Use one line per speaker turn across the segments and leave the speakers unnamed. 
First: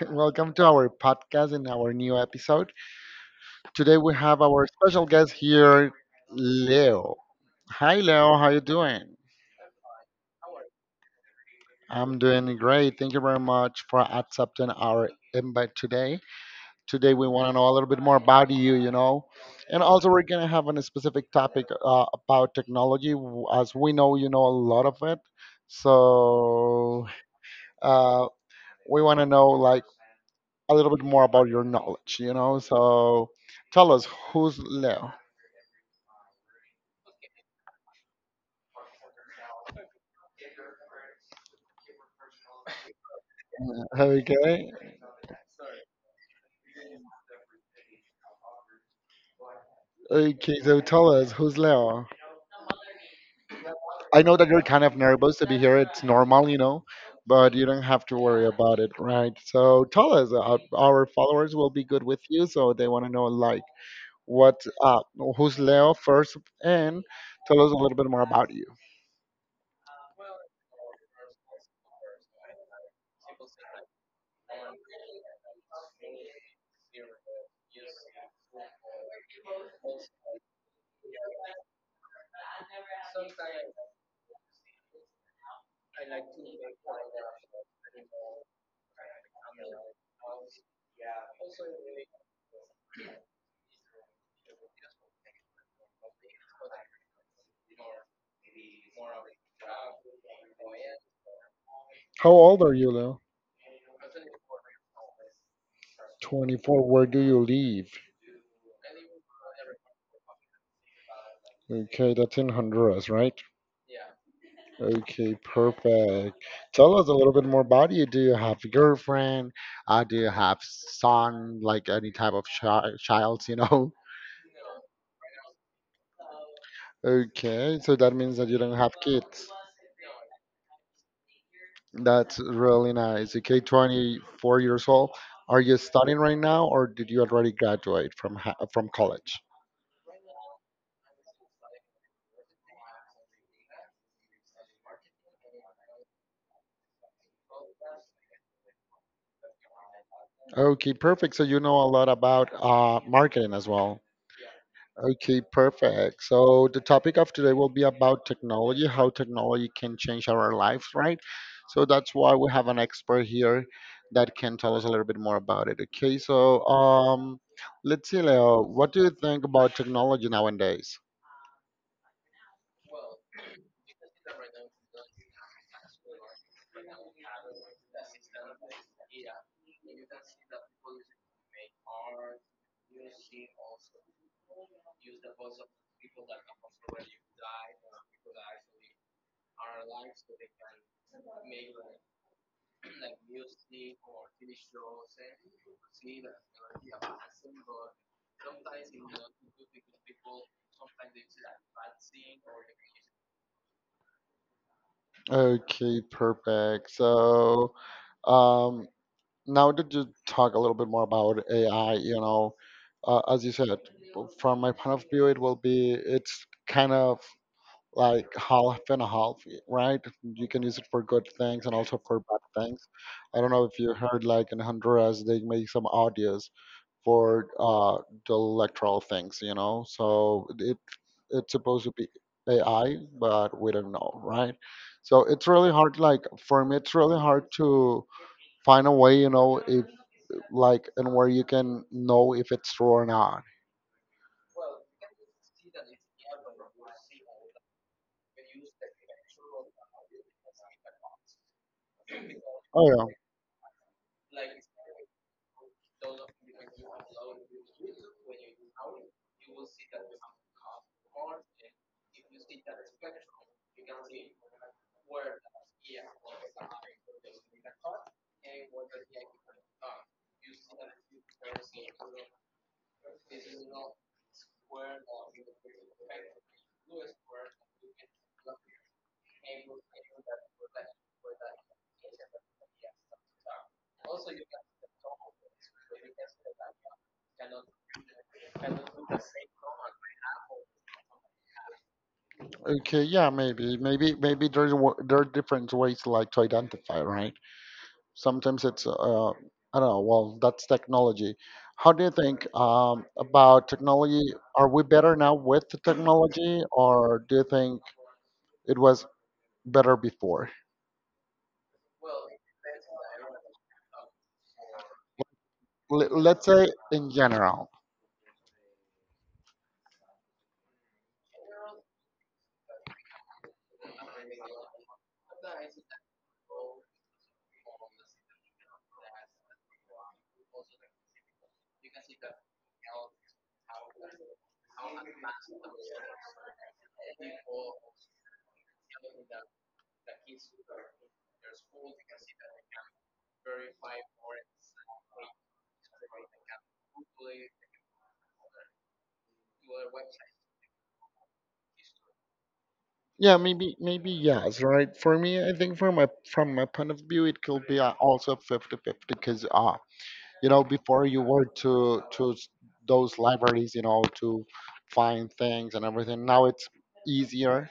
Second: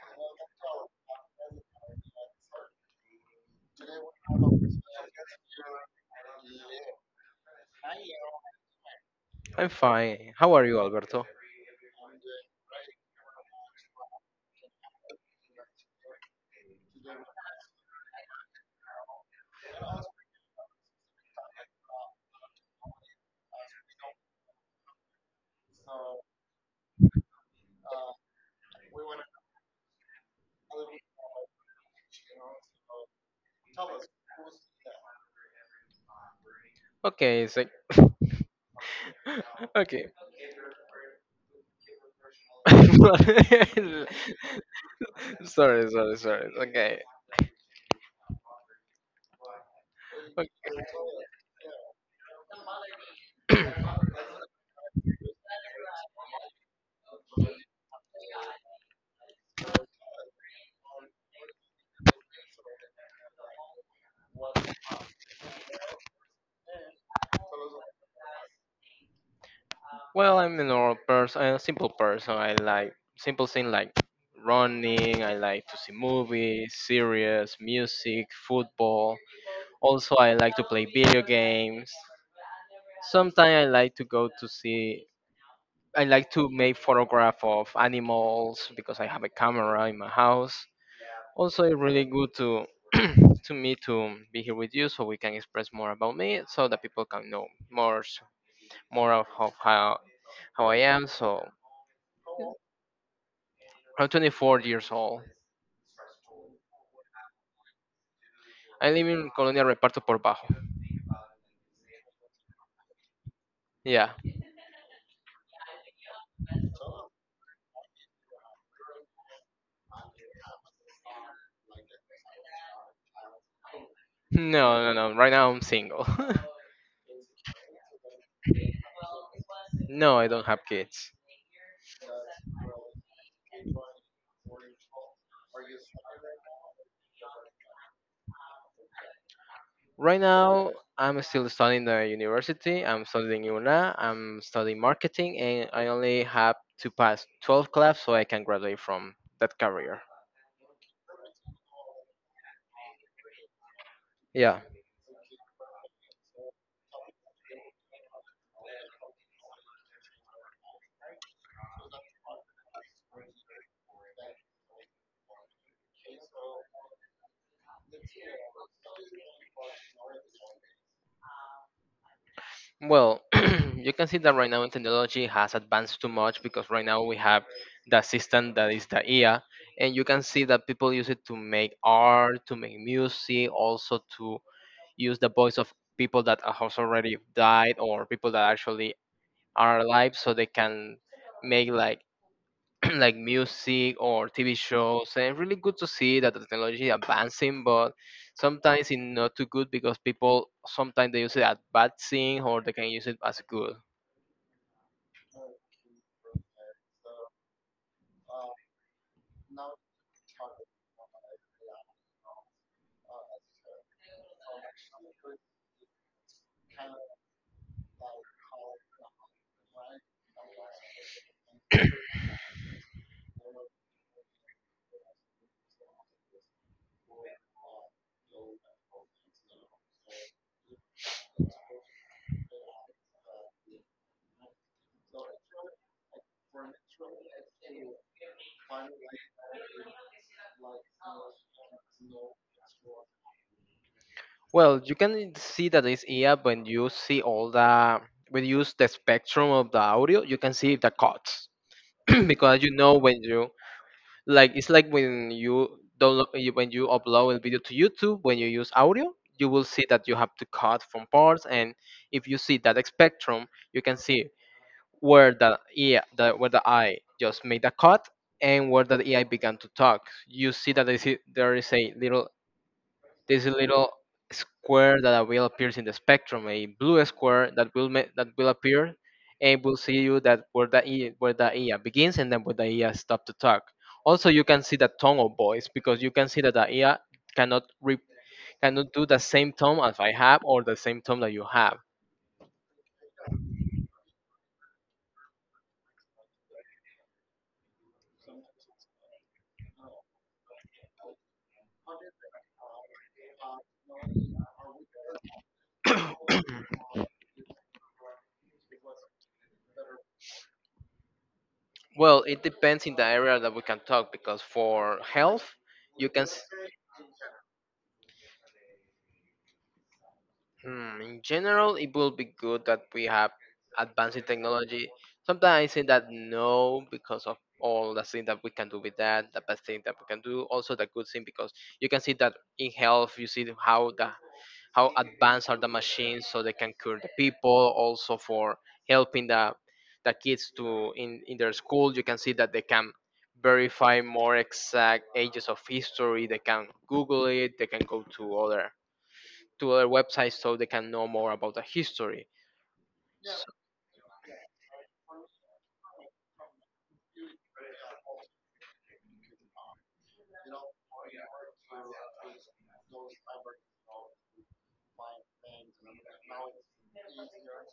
Welcome to our podcast and our new episode. Today we have our special guest here, Leo. Hi, Leo. How you doing?
I'm fine. How are you, Alberto?
I'm doing great. Thank you very much for accepting our invite today. Today we want to know a little bit more about you, you know, and also we're gonna have a specific topic about technology, as we know you know a lot of it. So uh, we want to know like a little bit more about your knowledge, you know. So tell us who's Leo.
Okay, it's like okay.
Okay.
Sorry. Okay.
Okay,
Ok-
so tell us who's Leo. I know that you're kind of nervous to be here. It's normal, you know, but you don't have to worry about it, right? So tell us. Our followers will be good with you, so they want to know like what's up, who's Leo first, and tell us a little bit more about you.
Well, I'm a normal person, a simple person. I like simple things like running. I like to see movies, series, music, football. Also, I like to play video games. Sometimes I like to go to see I like to make photograph of animals because I have a camera in my house. Also, it's really good to to me to be here with you so we can express more about me so that people can know more of how, how I am. So
How old are you, Leo?
I'm 24 years old.
24. Where do you live?
I live in Colonia Reparto por Bajo.
Okay, that's in Honduras, right?
Yeah.
Okay, perfect. Tell us a little bit more about you. Do you have a girlfriend? Do you have son? Like any type of child, you know?
No, no, no. Right now I'm single.
Okay, so that means that you don't have kids.
No, I don't have kids.
That's really nice. Okay, 24 years old. Are you studying right now, or did you already graduate from from college?
Right now, I'm still studying the university. I'm studying UNA. I'm studying marketing, and I only have to pass 12 classes so I can graduate from that career.
Okay, perfect. So you know a lot about marketing as well.
Yeah.
Okay, perfect. So the topic of today will be about technology, how technology can change our lives, right? So that's why we have an expert here that can tell us a little bit more about it. Okay, so let's see, Leo, what do you think about technology nowadays?
Well, you can see that right now in technology has advanced too much because right now we have the system that is the IA, and you can see that people use it to make art, to make music, also to use the voice of people that has already died or people that actually are alive so they can make like like music or TV shows, and really good to see that the technology advancing, but sometimes it's not too good because people sometimes they use it as bad thing or they can use it as good.
Okay, perfect. So um, now that you talk a little bit more about AI, you know, as you said, from my point of view, it will be it's kind of like half and a half, right? You can use it for good things and also for bad things. I don't know if you heard, like in Honduras, they make some audios for the electoral things, you know. So it's supposed to be AI, but we don't know, right? So it's really hard. Like for me, it's really hard to find a way, you know, if like and where you can know if it's true or not.
Well, you can see that it's here when you see all the when you use the spectrum of the audio, you can see the cuts because you
Oh
know
yeah.
when you like it's like when you download when you upload a video to youtube when you use audio you will see that you have to cut from parts. And if you see that spectrum you can see where where the eye just made a cut and where the ai began to talk. You see that there is a little there's a little square that will appear in the spectrum, a blue square that that will appear, and will see you that where where the EA begins and then where the EA stop to talk. Also, you can see the tone of voice because you can see that the EA cannot re- cannot do the same tone as I have or the same tone that you have.
Okay, yeah, maybe there are different ways like to identify, right? Sometimes it's I don't know. Well, that's technology. How do you think about technology? Are we better now with the technology, or do you think it was better before?
Well, it depends in the area that we can talk because for health,
L-
you can. S-
let's say in general.
Hmm, in general, it will be good that we have advancing technology. Sometimes I say that no because of all the things that we can do with that, the bad thing that we can do, also the good thing because you can see that in health you see how advanced are the machines so they can cure the people, also for helping the kids to in their school. You can see that they can verify more exact ages of history, they can Google it, they can go to other websites so they can know more about the history.
Yeah,
So,
maybe yes, right? For me, I think from my point of view, it could be also 50 50 because you know before you were those libraries, you know, to find things and everything. Now it's easier,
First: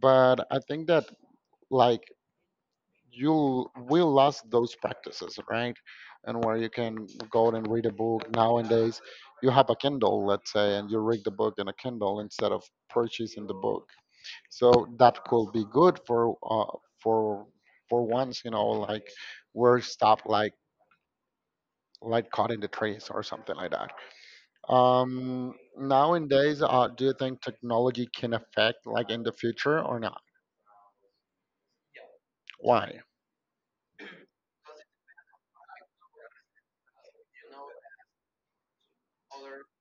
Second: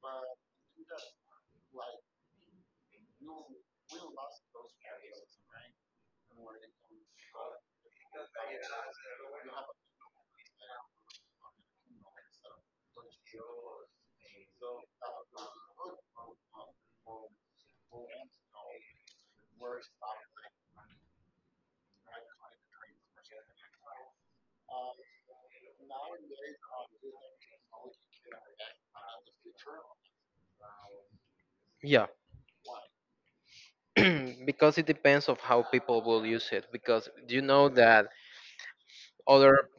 but I think that like you will lost those practices, right? And where you can go and read a book nowadays, you have a kindle, let's say, and you read the book in a kindle instead of purchasing the book. So that could be good for for for once, you know, like we're stopped like cutting the trees or something like that. Nowadays, do you think technology can affect like in the future or not?
yeah.
Why?
Because it depends of how people will use it because you know that other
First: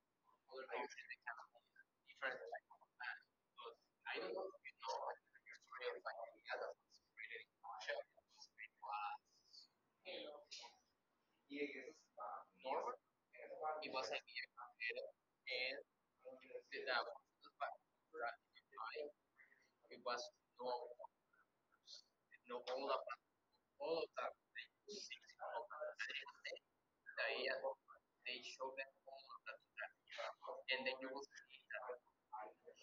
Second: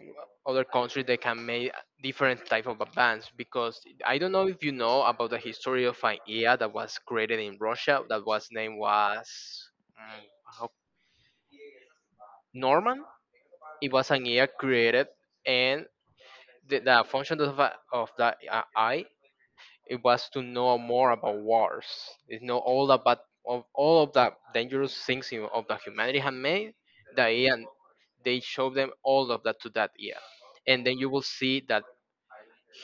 other countries they can make different type of bands. Because I don't know if you know about the history of an ea that was created in russia that was name was mm, how- norman. It was an ea created, and the function of, of the eye, it was to know more about wars. It know all about of all of the dangerous things of the humanity had made. The AI, they show them all of that to that ear, and then you will see that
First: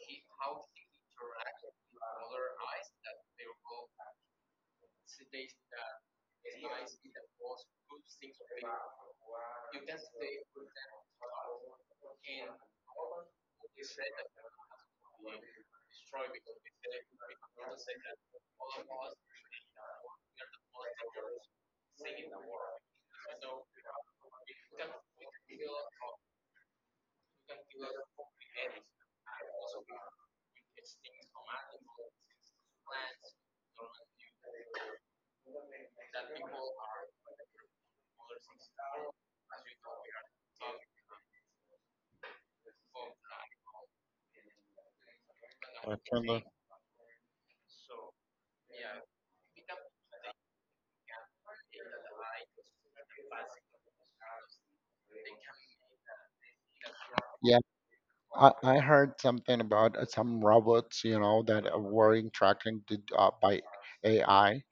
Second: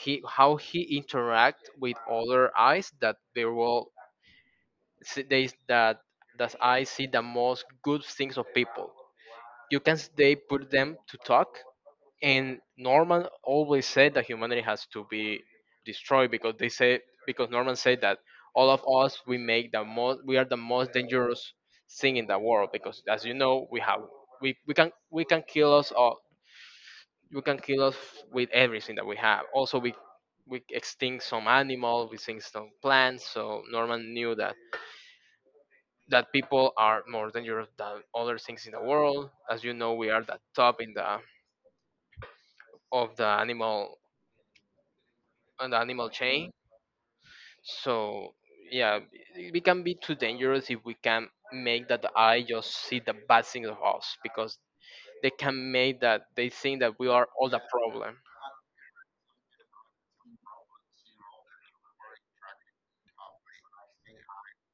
he how he interact with other eyes that they will see they that I see the most good things of people. They put them to talk, and norman always said that humanity has to be destroyed because they say because norman said that all of us we are the most dangerous thing in the world because as you know we can kill us all. You can kill us with everything that we have. Also, we extinct some animal, we extinct some plants. So Norman knew that people are more dangerous than other things in the world. As you know, we are the top in the of the animal, on the
I
animal
kind of.
chain. So yeah, we can be too dangerous if we can make that the eye just see the bad things of us because they can make that they think that we are all the
Yeah,
problem.
I heard something about some robots, you know, that were interacting to, by AI.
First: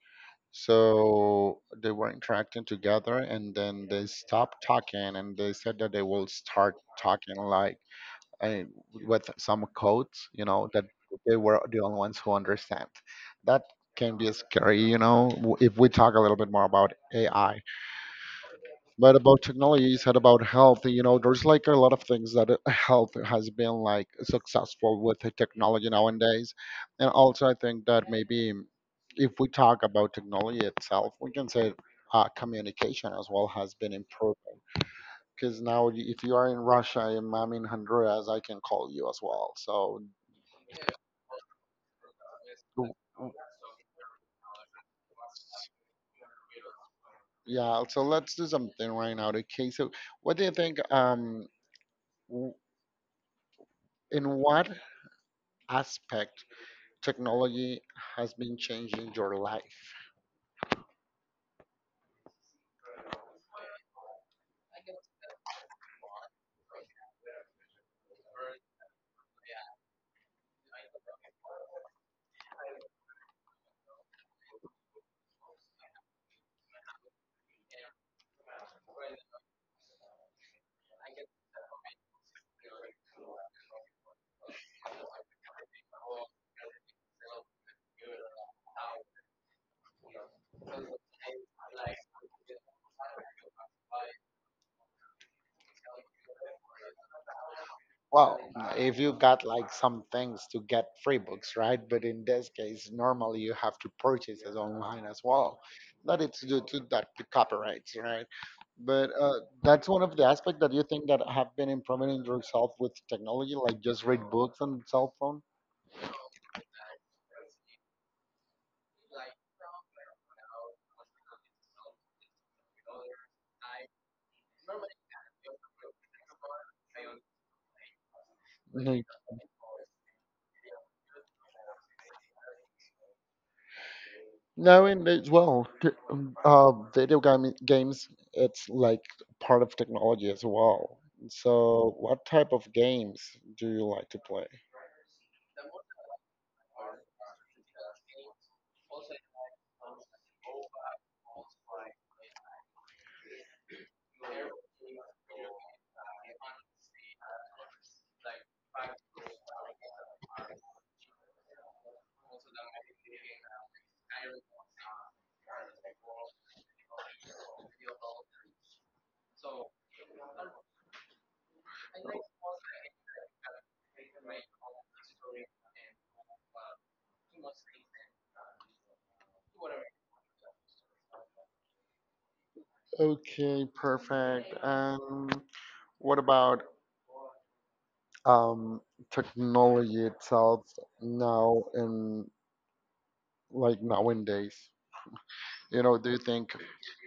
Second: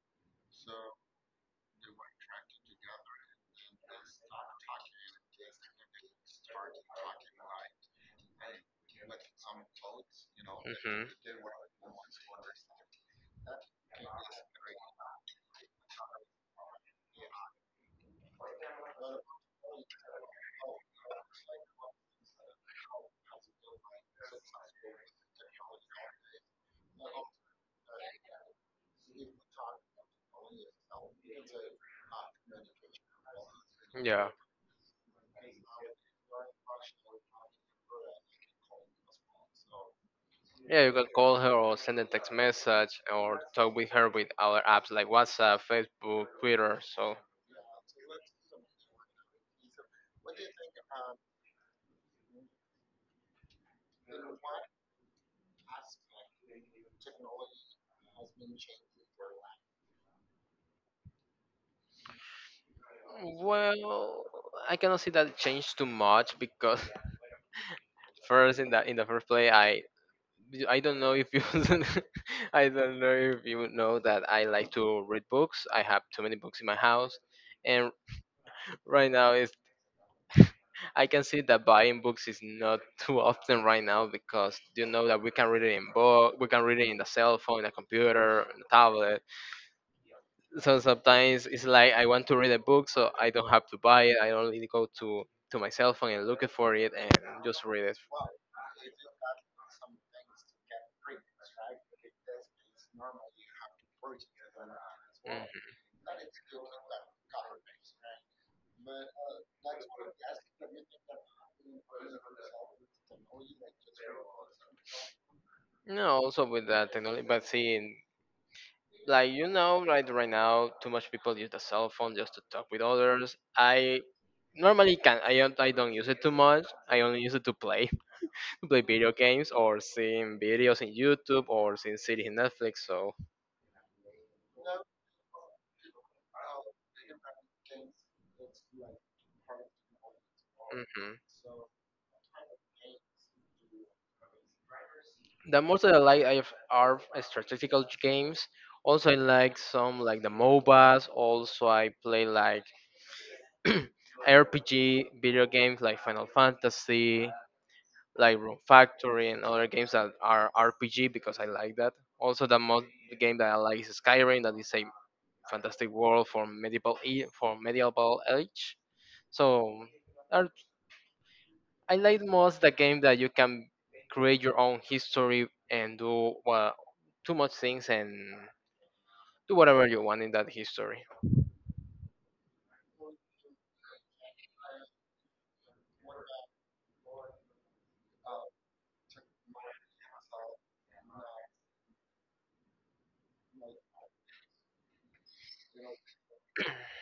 So they were interacting together and then they stopped talking and they said that they will start talking like and with some codes, you know, that
Mhm.
they were the only ones who understand. That can be scary, you know, if we talk a little bit more about AI. But about technology, you said about health, you know, there's like a lot of things that health has been like successful with the technology nowadays. And also, I think that maybe if we talk about technology itself, we can say communication as well has been
Yeah.
improving because now if you are in Russia and I'm in Honduras, I can call you as well. So
Yeah, you can call her or send a text
w-
message
w-
or talk with her with other apps like WhatsApp, Facebook, Twitter. So,
yeah, so let's do something right now. Okay, okay, so what do you think, w- in what aspect technology has been changing your life?
well, I cannot see that change too much because first in the first place, I don't know if you I don't know if you know that I like to read books. I have too many books in my house, and right now it's I can see that buying books is not too often right now because you know that we can read it in book, we can read it in the cell phone, the computer, in the tablet. So sometimes it's like I want to read a book, so I don't have to buy it. I only go to my cell phone and look it for it and just read it.
Well, if you got like some things to get free books, right? But in this case, normally you have to purchase it online as
Mhm.
well. That it's due to that the copyrights, right? But that's one of the aspects that you think that have been improving in yourself with technology, like just read books on cell phone.
No, also with that technology, but see, like you know right now too much people use the cell phone just to talk with others. I normally can I don't use it too much. I only use it to play to play video games or seeing videos in youtube or seeing series in netflix. So
Knowing as well, video game games, it's like part of technology as well.
hmm,
So, what type of games do you like to play?
the most that I like are strategical games. Also I like some like the mobas. Also I play like rpg video games like final fantasy, like Room Factory and other games that are RPG because I like that. Also, the most game that I like is Skyrim, that is a fantastic world for for medieval age. So are- I like most the game that you can create your own history and do well, too much things, and do whatever you want in that history.
Okay, perfect. And what about um, technology itself now and like nowadays? You know, do you think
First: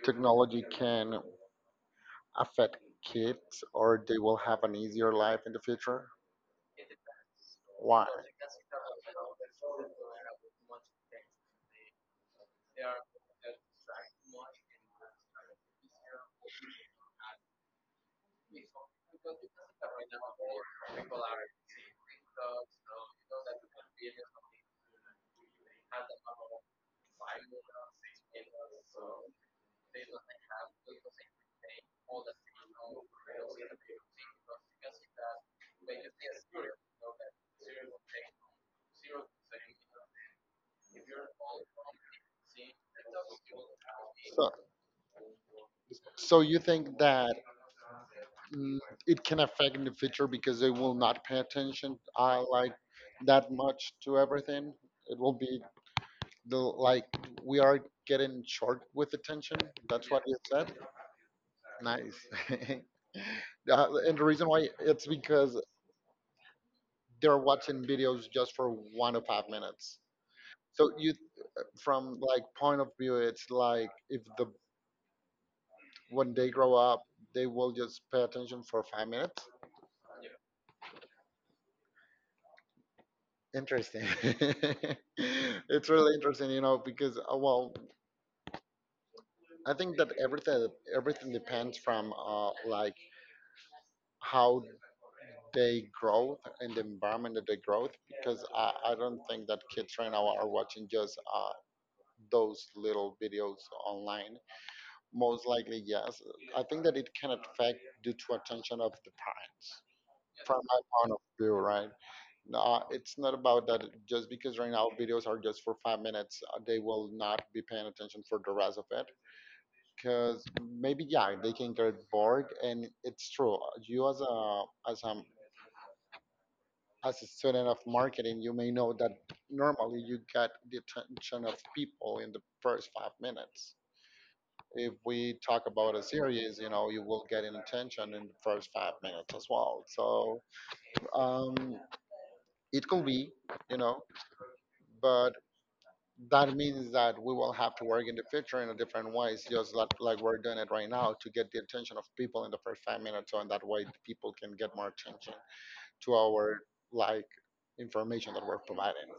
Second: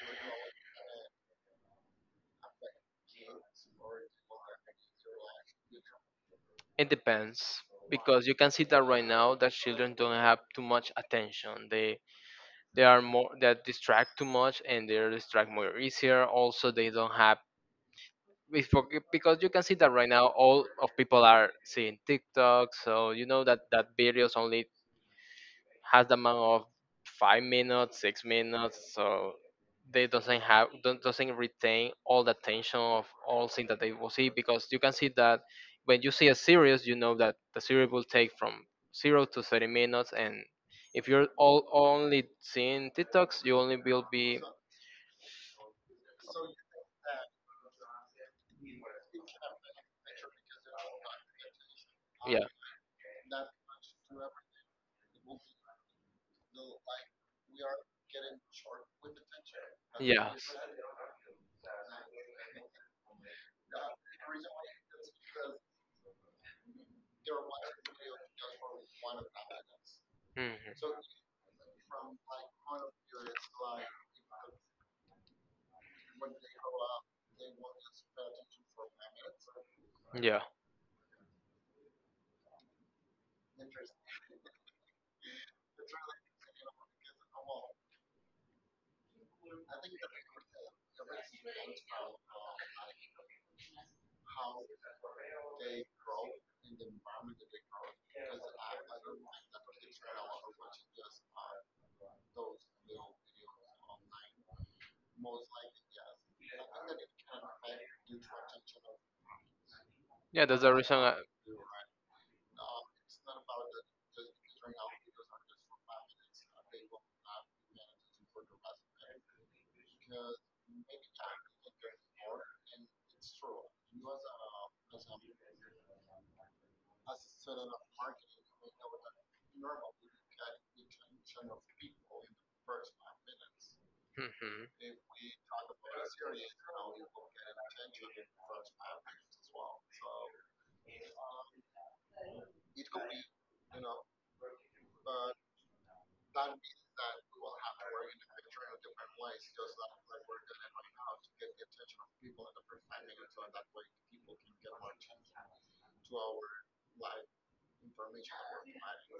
technology can affect kids or they will have an easier life in the future?
It depends
One.
because you can see that right now that children don't have too much attention. They are more that distract too much and they're distract more easier. Also they don't have it's for- because you can see that right now all of people are seeing tiktok, so you know that that videos only has the amount of 5 minutes, 6 minutes, so they doesn't have don't, doesn't retain all the attention of all things that they will see. Because you can see that when you see a series, you know that the series will take from 0 to 30 minutes, and if you're all only seeing TikToks, you only will be
So, you think that mm, it can affect in the future because they will not pay attention
yeah.
like that much to everything. It will be the like we are getting short with attention. That's what you
Yes.
said. Nice. And the reason why it's because they're watching videos just for 1 to 5 minutes.
Mhm.
So you, from like point of view, it's like if the when they grow up, they will just pay attention for 5 minutes.
Yeah.
Interesting. It's really interesting, you know, because well, I think that everything depends from like how they grow and the environment that they grow. Because I don't think that kids right now are watching just those little videos online. Most likely, yes. I think that it can affect due to attention of the parents.
Yeah,
From
that's the
my
reason.
point
I,
of view, right? It's not about that just because right now videos are just for 5 minutes, they will not be paying attention for the rest of it. Because maybe yeah, they can get bored, and it's true. You as a as a as a student of marketing, you may know that normally you get the attention of people in the first 5 minutes.
Mhm.
If we talk about a series, you know, you will get an attention in the first 5 minutes as well. So um, it could be, you know, but that means that we will have to work in the future in a different ways, just like we're doing it right now to get the attention of people in the first 5 minutes, so in that way the people can get more attention to our like information that we're providing.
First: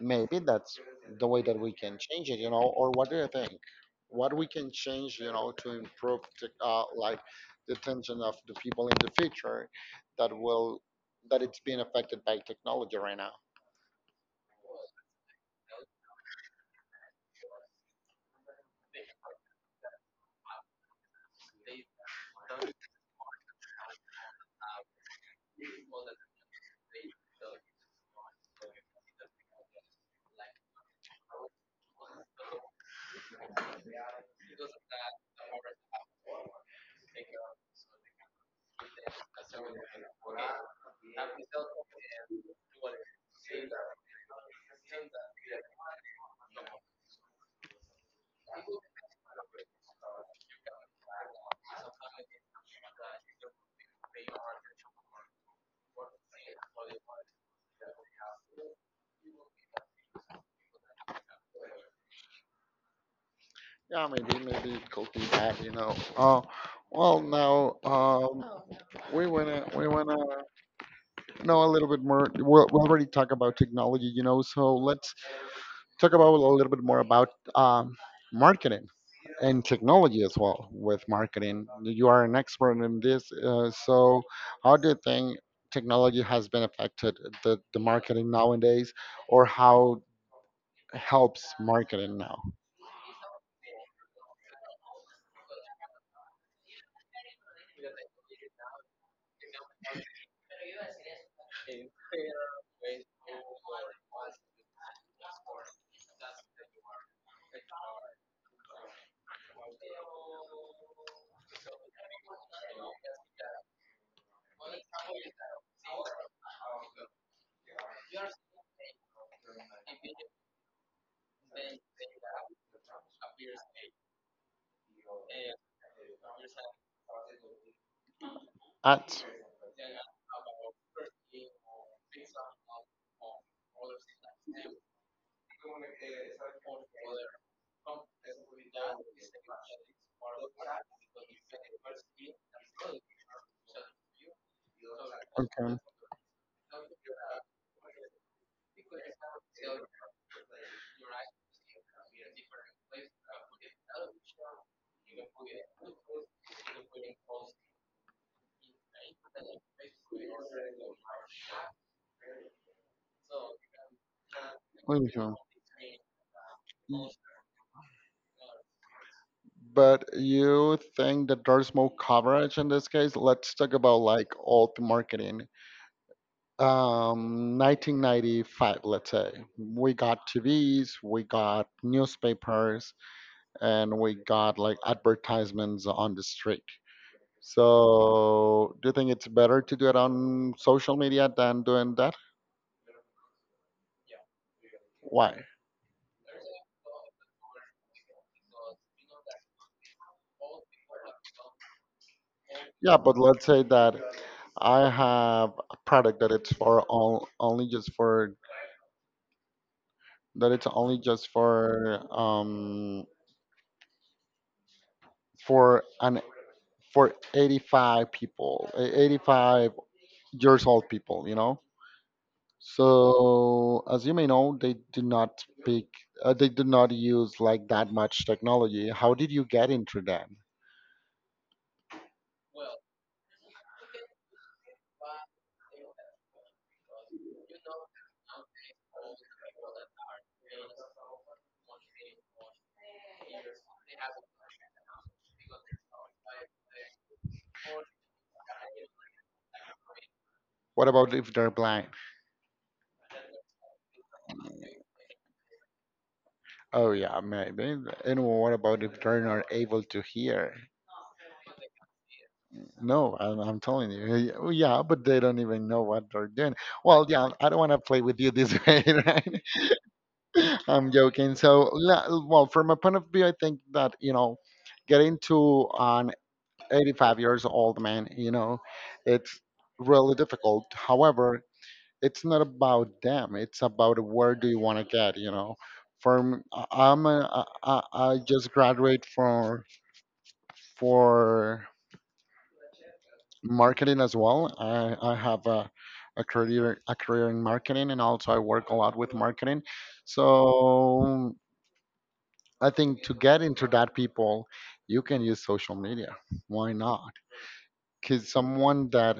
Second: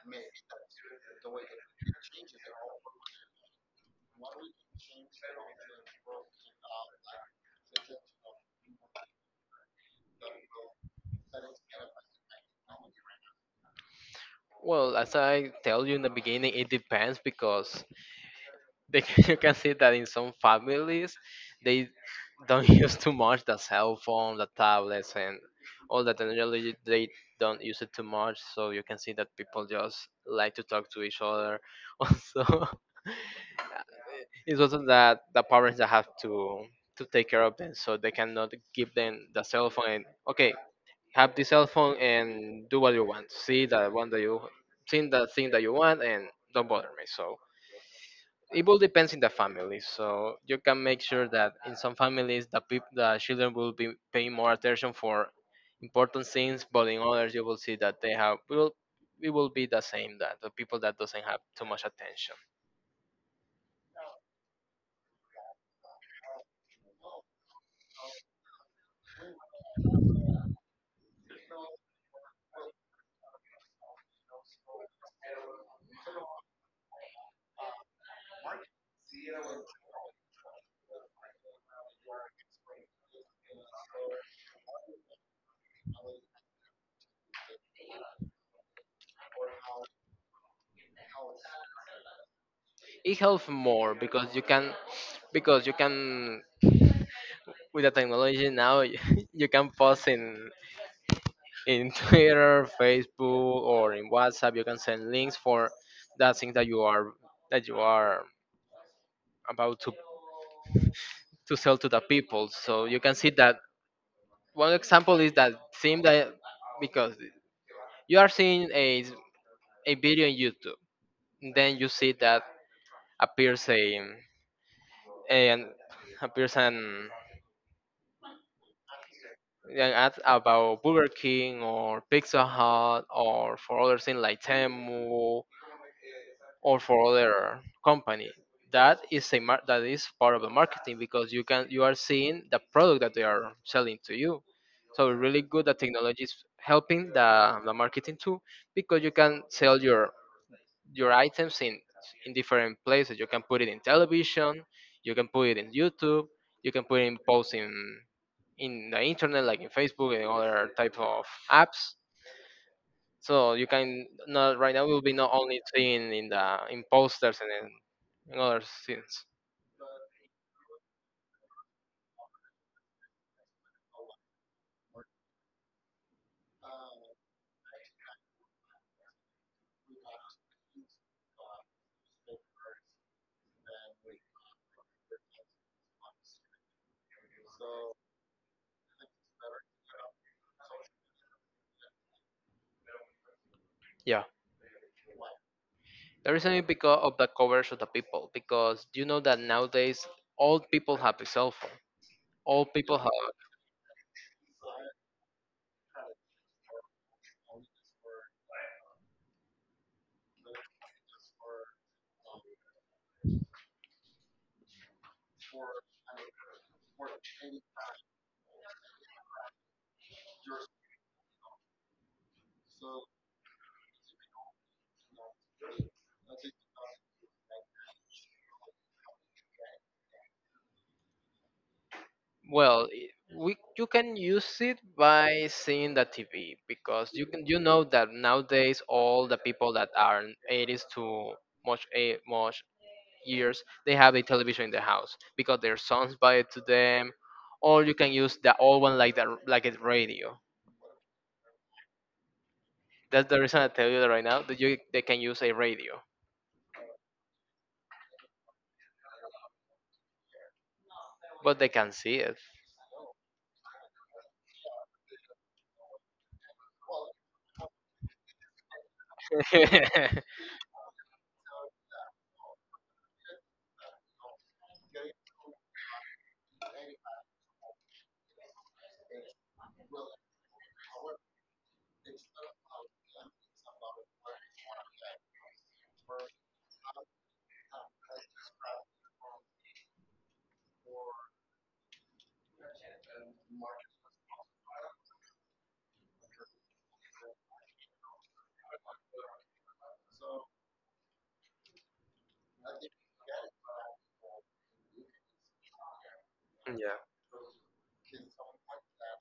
Maybe that's the way that we can change it, you know. Or what do you think? What we can change, you know, to improve the, like the attention of the people in the future that will that it's being affected by technology right now.
Well, as I tell you in the beginning, it depends because they, you can see that in some families, they don't use too much the cell phone, the tablets, and all that technology. They don't use it too much, so you can see that people just like to talk to each other. Also, it's also that the parents that have to take care of them, so they cannot give them the cell phone. And, okay, have the cell phone and do what you want. See that one that you think that thing that you want and don't bother me. So it will depends in the family. So you can make sure that in some families the children will be paying more attention for important things, but in others you will see that they have will it will be the same that the people that doesn't have too much attention.
Yeah, maybe they be that, you know. Well, now oh, we wanna know a little bit more. We already talk about technology, you know. So let's talk about a little bit more about um, marketing and technology as well with marketing. You are an expert in this, so how do you think technology has been affected the marketing nowadays, or how helps marketing now?
It helps more because you can because you can with the technology now you can pause in Twitter, Facebook, or in WhatsApp. You can send links for that thing that you are that you are about to sell to the people. So you can see that one example is that theme that because you are seeing a video on YouTube, then you see that appears a and appears
Ads.
an ad about Burger King or Pizza Hut or for other things like Temu or for other company that is a that is part of the marketing because you can you are seeing the product that they are selling to you so really good
Okay.
that technology is helping the marketing too because you can sell your items in different places. You can put it in television, you can put it in youtube, you can put it in posts in the internet like in facebook and other type of apps, so you can not right now will be not
Mhm.
only seen in the in posters and in other scenes.
But you think that there's more coverage in this case? Let's talk about like old marketing. 1995, let's say. We got TVs, we got newspapers, and we got like advertisements on the street. So, do you think it's better to do it on social media than doing that?
Yeah,
Why?
the reason is because of the coverage of the people. Because you know that nowadays all people have a cell phone. All people
Yeah,
have.
but let's say that I have a product that it's for all only just for that it's only just for an for 85 people, eh, 85 years old people, you know. So as you may know, they do not speak, they do not use like that much technology. How did you get into that?
Well, we you can use it by seeing the TV because you can you know that nowadays all the people that are 80s to much a much years they have a television in the house because their sons buy it to them, or you can use the old one like that, like a radio.
What about if they're blind?
That's the reason I tell you that right now that you they can use a radio,
Oh yeah, maybe. And what about if they're not able to hear?
but they can see it.
No, I'm telling you. Yeah, but they don't even know what they're doing. Well, yeah, I don't want to play with you this way, right?
Yeah.
I'm joking. So, well, from a point of view, I think that, you know, getting to an 85 years old man, you know, it's really difficult. However, it's not about them. It's about where do you want to get, you know. From I'm a, I just graduate from for marketing as well. I have a career in marketing, and also I work a lot with marketing. So I think to get into that people, you can use social media. Why not? Because someone that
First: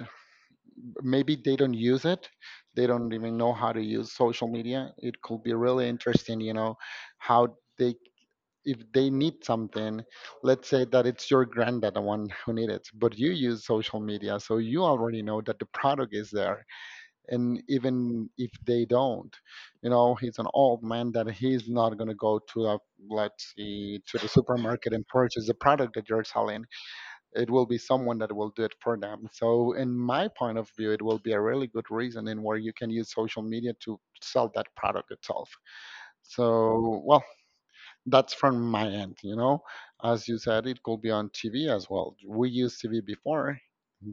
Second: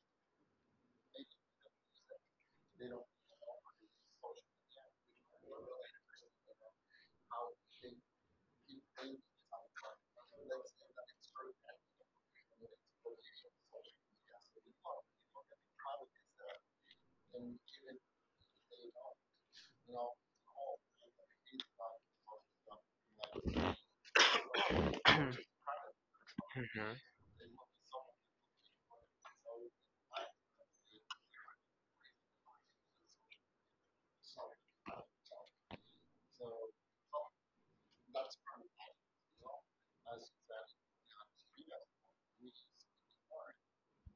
maybe they don't use it, they don't even know how to use social media. It could be really interesting, you know, how they if they need something, let's say that it's your granddad the one who needs it, but you use social media, so you already know that the product is there. And even if they don't, you know, he's an old man that he's not going to go to a, let's see, to the supermarket and purchase the product that you're selling.
Hmm.
It will be someone that will do it for them. So in my point of view, it will be a really good reason in where you can use social media to sell that product itself. So well, that's from my end, you know. As you said, it could be on TV as well. We used TV before.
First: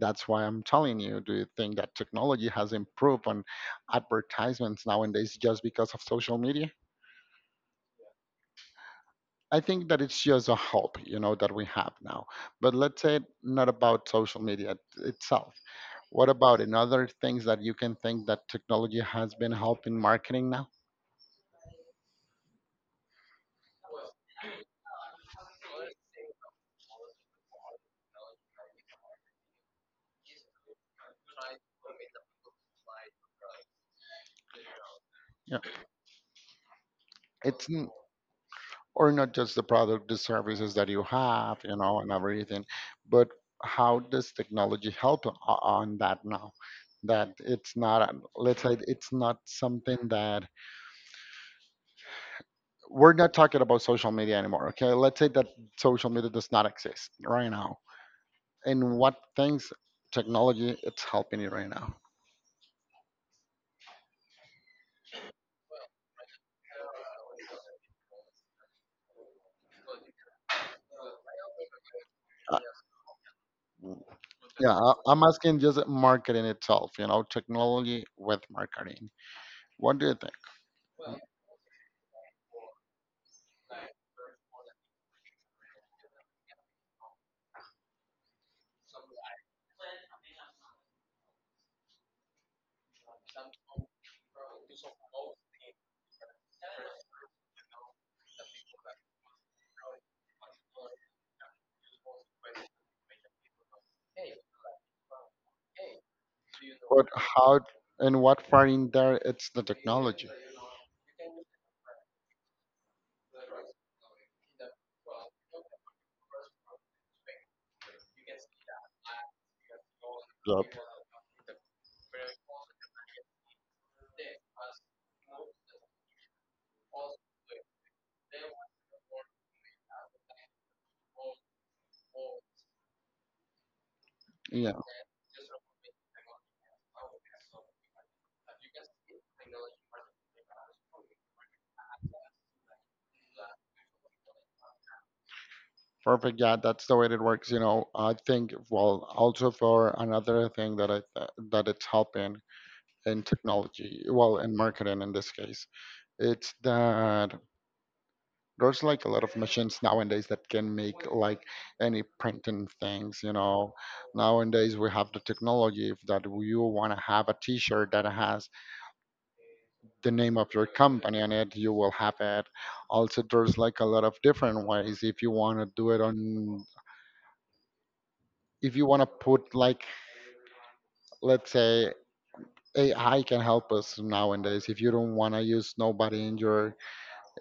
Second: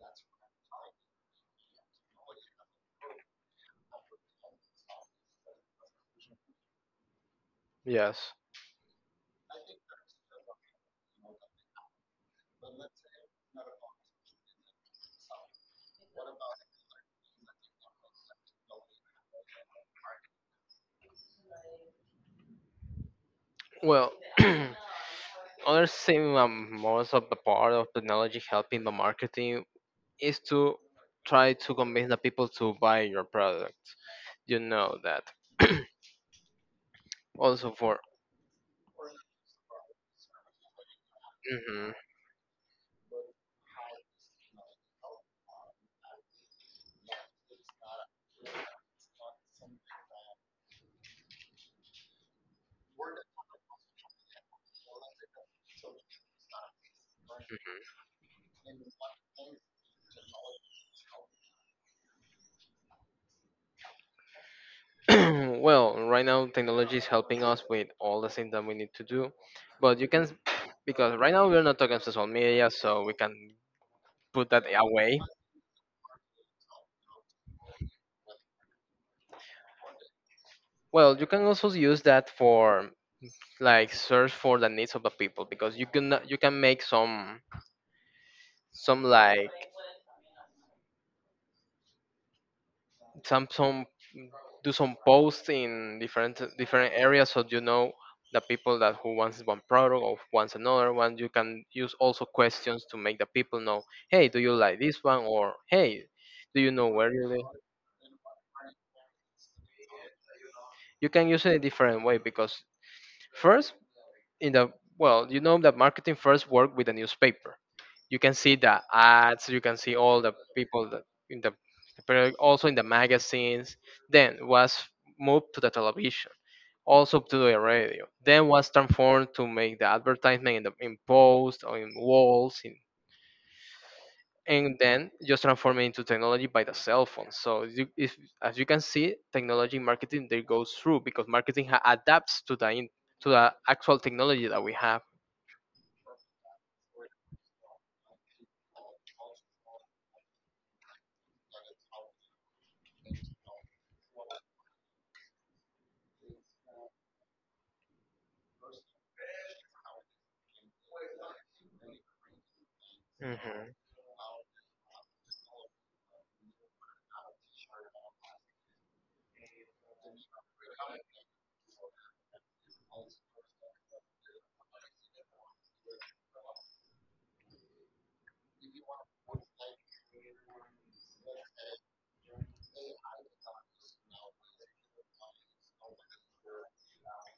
That's why I'm telling you, do you think that technology has improved on advertisements nowadays just because of social media?
Yes.
I think that it's just a hope, you know, that we have now. But let's say not about social media itself, what about in other things that you can think that technology has been helping marketing now?
Well, other thing, most of the part of technology helping the marketing is to try to convince the people to buy your product, you know that.
Yeah, it's
Also
n-
for…
or not just the product, the services that you have, you know, and everything. But how does technology help on that now? That it's not, let's say it's not something that we're not talking about social media anymore. Okay. Let's say that social media does not exist right now.
Mhm.
And what things technology it's helping you right now?
Well, right now technology is helping us with all the things that we need to do, but because right now we're not talking social
Uh,
media, so we can put that
yeah. I-
away.
I'm asking just marketing itself, you know, technology with marketing. What do you think?
Well, you can also use that for like search for the needs of the people because you can make some like some do some posts in different areas so you know the people that who wants one product or wants another one. You can use also questions to make the people know, hey, do you like this one, or hey, do you know
But
where you live.
how and what far in there it's the technology.
You can use it a different way because first in the… Well, you know that marketing first work with a newspaper. You can see the ads, you can see all the
Yep.
people that in the… but also in the magazines, then was moved to the television, also to the radio. Then was transformed to make the advertisement in the in posts or in walls, in,
Yeah,
and then just transform it into technology by the cell phone. So you, if, as you can see, technology in marketing they goes through because marketing adapts to the in, to the actual technology that we have.
perfect. Yeah, that's the way it works. You know, I think well, also for another thing that I th that it's helping in technology, well, in marketing in this case, it's that there's like a lot of machines nowadays that can make like any printing things. You know,
Hmm.
nowadays we have the technology if that you want to have a T-shirt that has the name of your company on it, you will have it. Also, there's like a lot of different ways if you want to do it on, if you want to put like, let's say, AI can help us nowadays if you don't want to use nobody in your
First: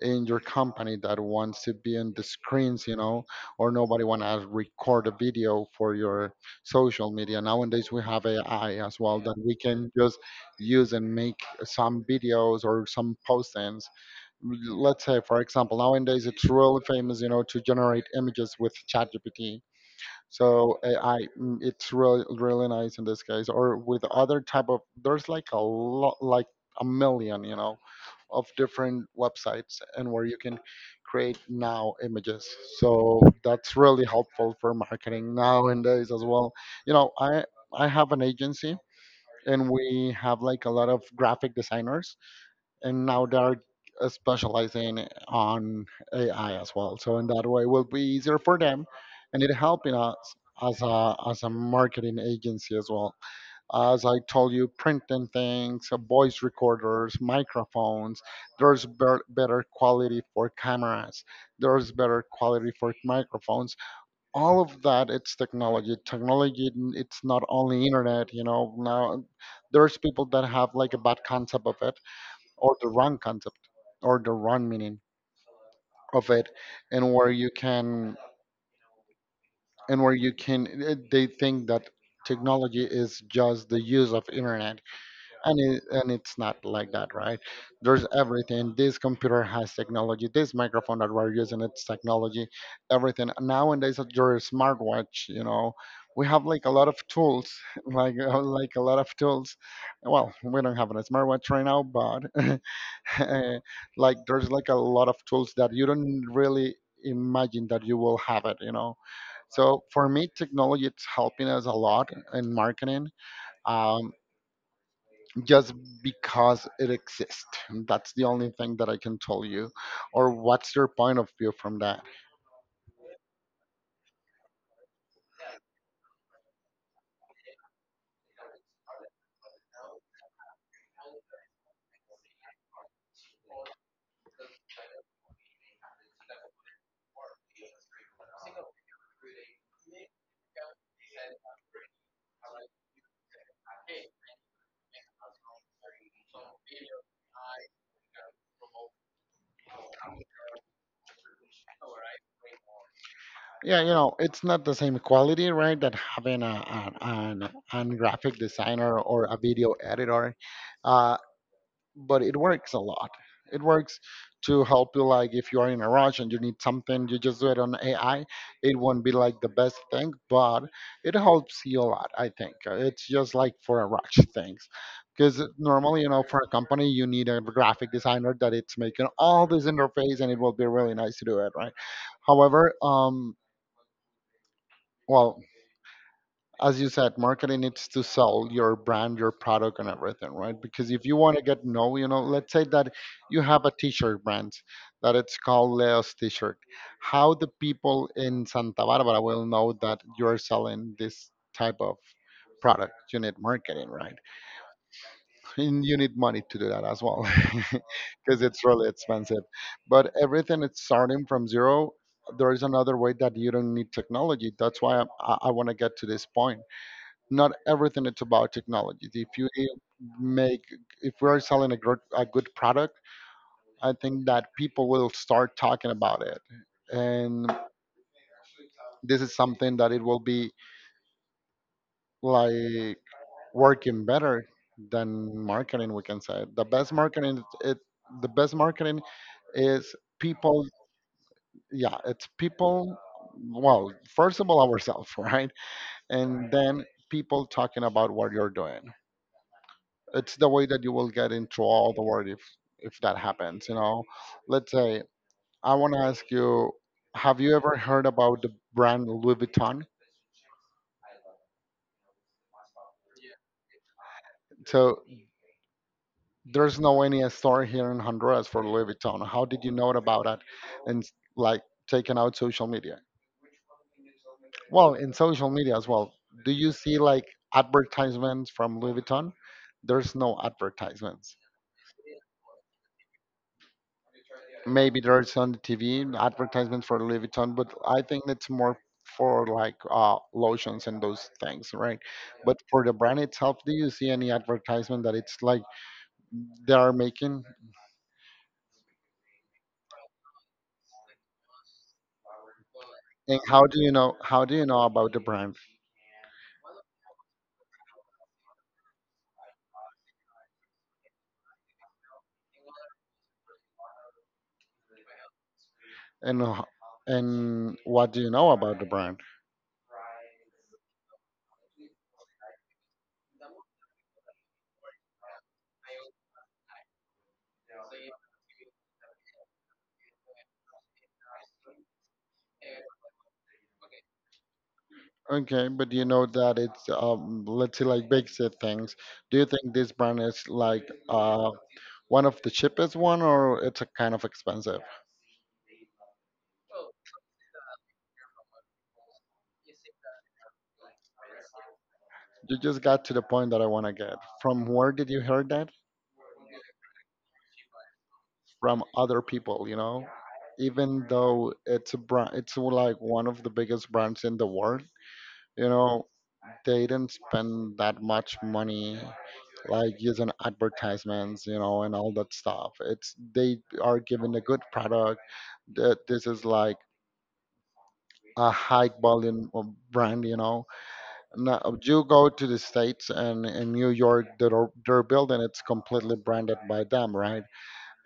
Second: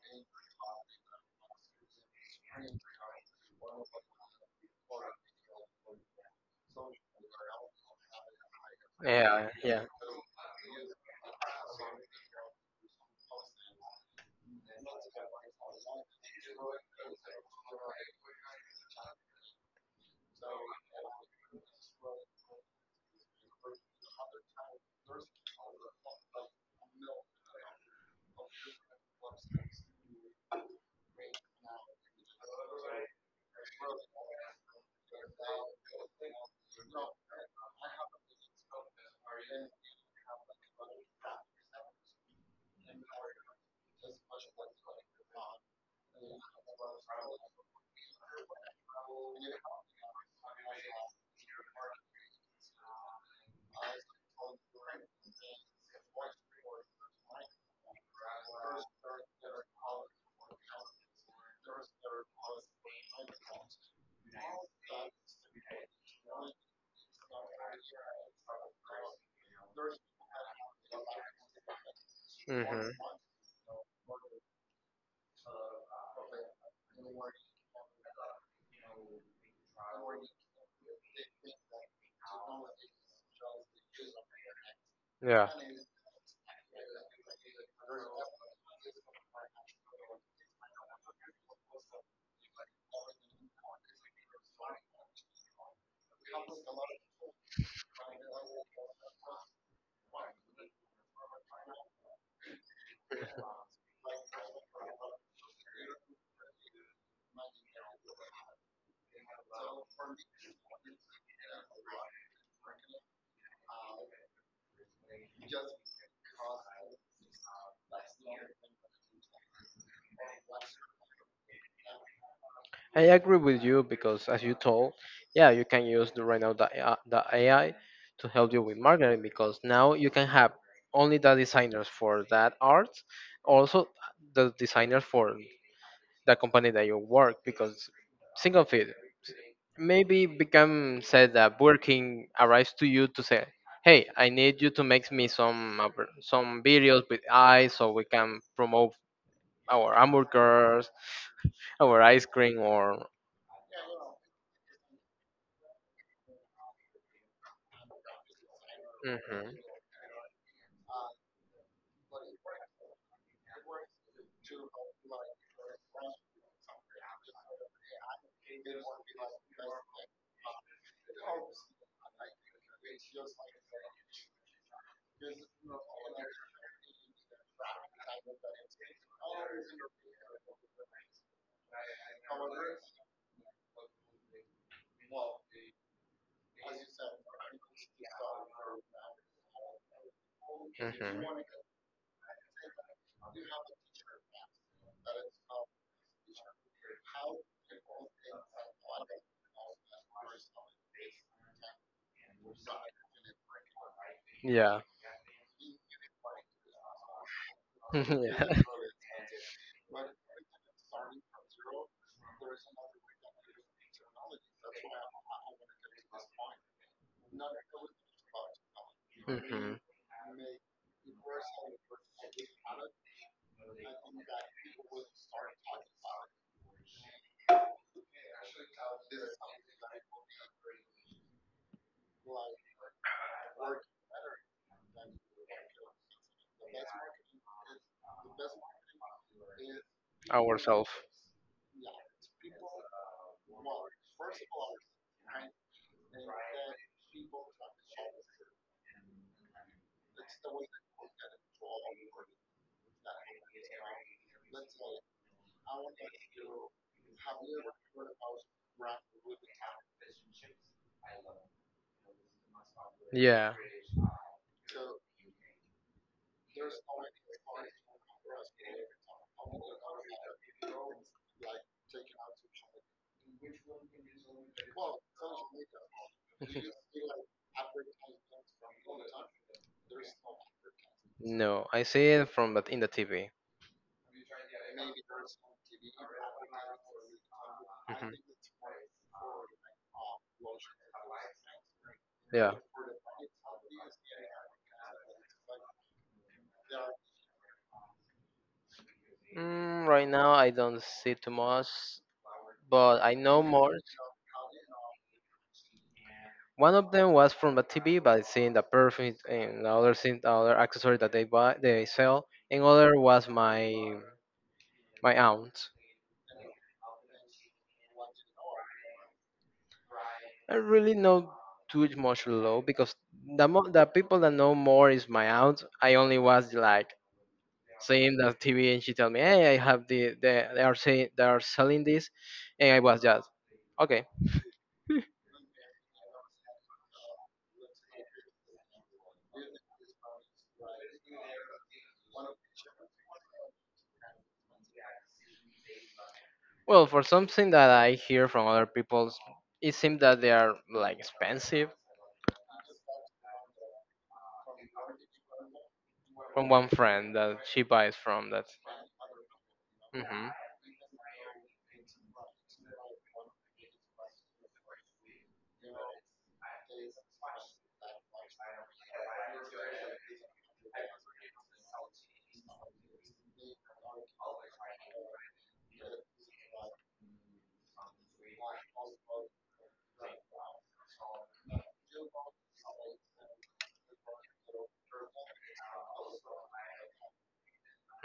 in your company that wants to be in the screens, you know, or nobody want to record a video for your social media. Nowadays we have AI as well that
Yeah,
we
yeah.
can just use and make some videos or some postings. Let's say for example nowadays it's really famous, you know, to generate images with ChatGPT. So AI, it's really really nice in this case, or with other type of, there's like a lot like a million, you know, of different websites and where you can create now images. So that's really helpful for marketing nowadays as well. You know, I have an agency, and we have like a lot of graphic designers, and now they're specializing on AI as well. So in that way, it will be easier for them, and it helping us as a marketing agency as well. As I told you, printing things, voice recorders, microphones. There's better quality for cameras. There's better quality for microphones. All of that, it's technology. Technology, it's not only internet. You know, now there's people that have like a bad concept of it, or the
Hmm.
wrong concept, or the wrong meaning of it, and where you can and where you can they think that technology is just the use of internet.
Yeah.
And it, and it's not like that, right? There's everything, this computer has technology, this microphone that we're using it's technology, everything nowadays at your smartwatch, you know, we have like a lot of tools like a lot of tools. Well, we don't have a smartwatch right now but like there's like a lot of tools that you don't really imagine that you will have it, you know. So for me technology it's helping us a lot in marketing, um, just because it exists. That's the only thing that I can tell you. Or what's your point of view from that?
I agree with you because, as you told, yeah, you can use the, right now the AI, the AI to help you with marketing because now you can have only the designers for that art, also the designers for the company that you work because think of it, maybe become said that Burger King arrives to you to say, "Hey, I need you to make me some some videos with eyes so we can promote our hamburgers, our ice cream, or."
Yeah, you know it's not the same quality, right? That having a an graphic designer or a
Mhm,
video editor. Uh, but it works a lot. It works to help you, like if you are in a rush and you need something, you just do it on AI. It won't be like the best thing, but it helps you a lot. I think it's just like for a rush things, because normally, you know, for a company, you need a graphic designer that it's making all this interface, and it will be really nice to do it, right? However, well, as you said, marketing needs to sell your brand, your product, and everything, right? Because if you
mhm.
want to get know, you know, let's say that you have a T-shirt brand that it's called Leo's T-shirt. How the people in Santa Barbara will know that you're selling this type of product? You need marketing, right?
Yeah.
And you need money to do that as well, because
Yeah.
it's really expensive. But everything it's starting from zero. There is another way that you don't need technology. That's why I want to get to this point. Not everything it's about technology. If you
Mhm.
make, if we're selling a good product, I think that people will start talking about it, and this is something that it will be like working better than marketing. We can say the best marketing, it the best marketing is people.
Ourselves.
Yeah, it's people. Well, first of all, ourselves, right, and then people talking about what you're doing. It's the way that you will get into all the world if that happens, you know. Let's say I want to ask you, have you ever heard about the brand Louis Vuitton?
Yeah.
So there's no any store here in Honduras for Louis Vuitton. How did you know about that? And, like, taking out social media, well, in social media as well, do you see like advertisements from Louis Vuitton? There's no advertisements.
No, I see it from that in the TV.
Maybe there's on the TV advertisement for Louis Vuitton, but I think it's more for like lotions and those things, right?
Yeah.
But for the brand itself, do you see any advertisement that it's like they are making?
Mm, right now, I don't see too much, but I know
And how
more.
do you know? How do you know about the brand?
One of them was from the TV, but seeing the perfume and the other thing, the other accessory that they buy, they sell. And other was my my aunt.
And and what do you know about the brand?
I really know too much low because the people that know more is my aunt. I only was like seeing the TV and she tell me, hey, I have the they are saying they are selling this, and I was just okay.
Okay, but you know that it's let's say like basic things. Do you think this brand is like one of the cheapest one or it's a kind of expensive?
Well, for something that I hear from other people, it seems that they are like expensive.
You just got to the point that I want to get. From where did you hear that?
From one friend that she buys from that.
From other people, you know?
Hmm.
Even though it's a brand, it's like one of the biggest brands in the world, you know, they didn't spend that much money like using advertisements, you know, and all that stuff. It's they are giving a good product. That this is like a high volume of brand, you know. Now, if you go to the States and in New York, their building, it's completely branded by them, right?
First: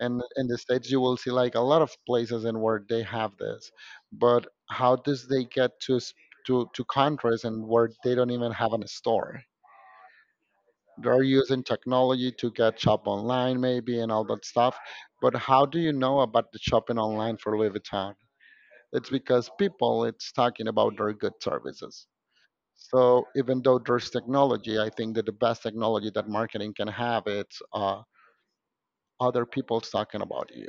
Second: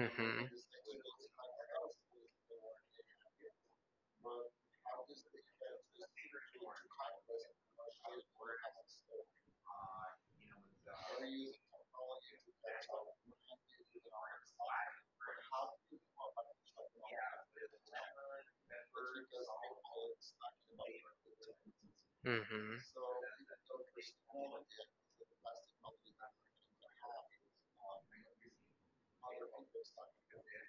And in the States, you will see like a lot of places in where they have this. But how does they get to, to countries and where they don't even have a store? They're using technology to get shop online maybe and all that stuff. But how do you know about the shopping online for Louis Vuitton? It's because people, it's talking about their good services.
Hmm.
So even though there's technology, I think that the best technology that marketing can have it's other people talking about you.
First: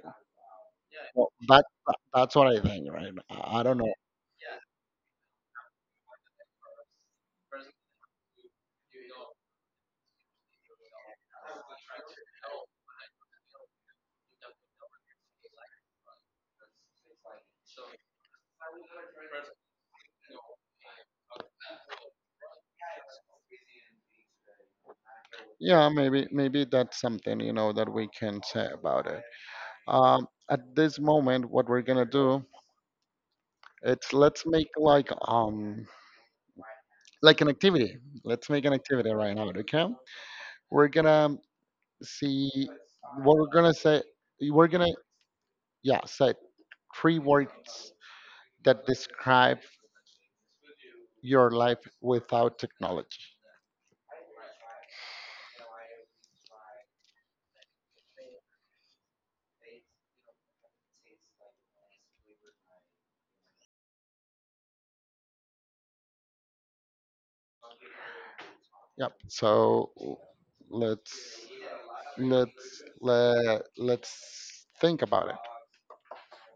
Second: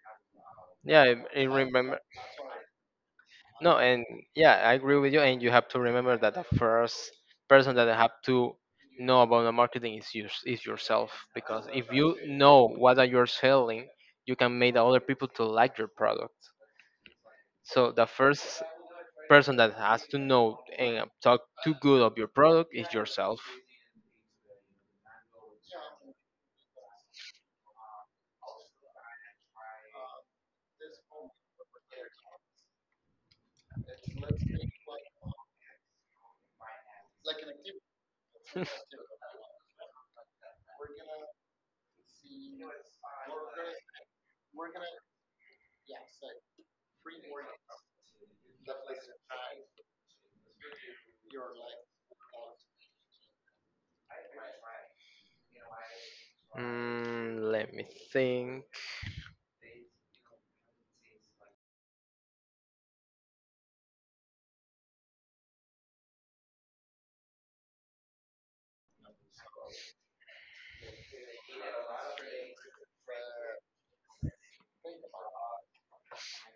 Yeah,
Well,
I remember.
that's what I think, right? I don't
No,
know.
and yeah, I agree with you. And you have to remember that the first person that have to know about the marketing is you, is yourself. Because if you know what are you're selling, you can make the other people to like your product. So the first person that has to know and talk too good of your product is yourself.
Yeah, maybe that's something you know that we can say about it. At this moment, what we're gonna do it's let's make like an activity. Let's make an activity right now. Okay, we're gonna see what we're gonna say. We're gonna yeah say 3 words that describe your life without technology.
Mm, let me think.
Yep. So let's let's think about it.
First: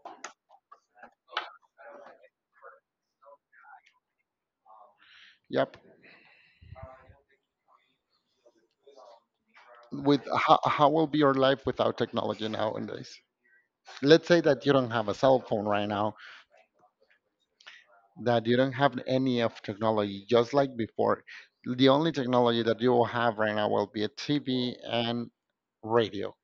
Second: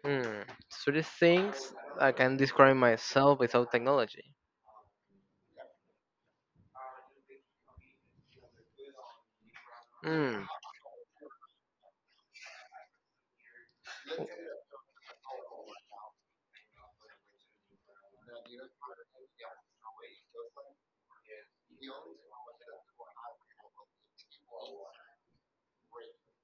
Hmm. Three things I can describe myself without technology.
Yep. With
Hmm.
how will be your life without technology nowadays? Let's say that you don't have a cell phone right now. That you don't have any of technology, just like before. The only technology that you will have right now will be a TV and radio.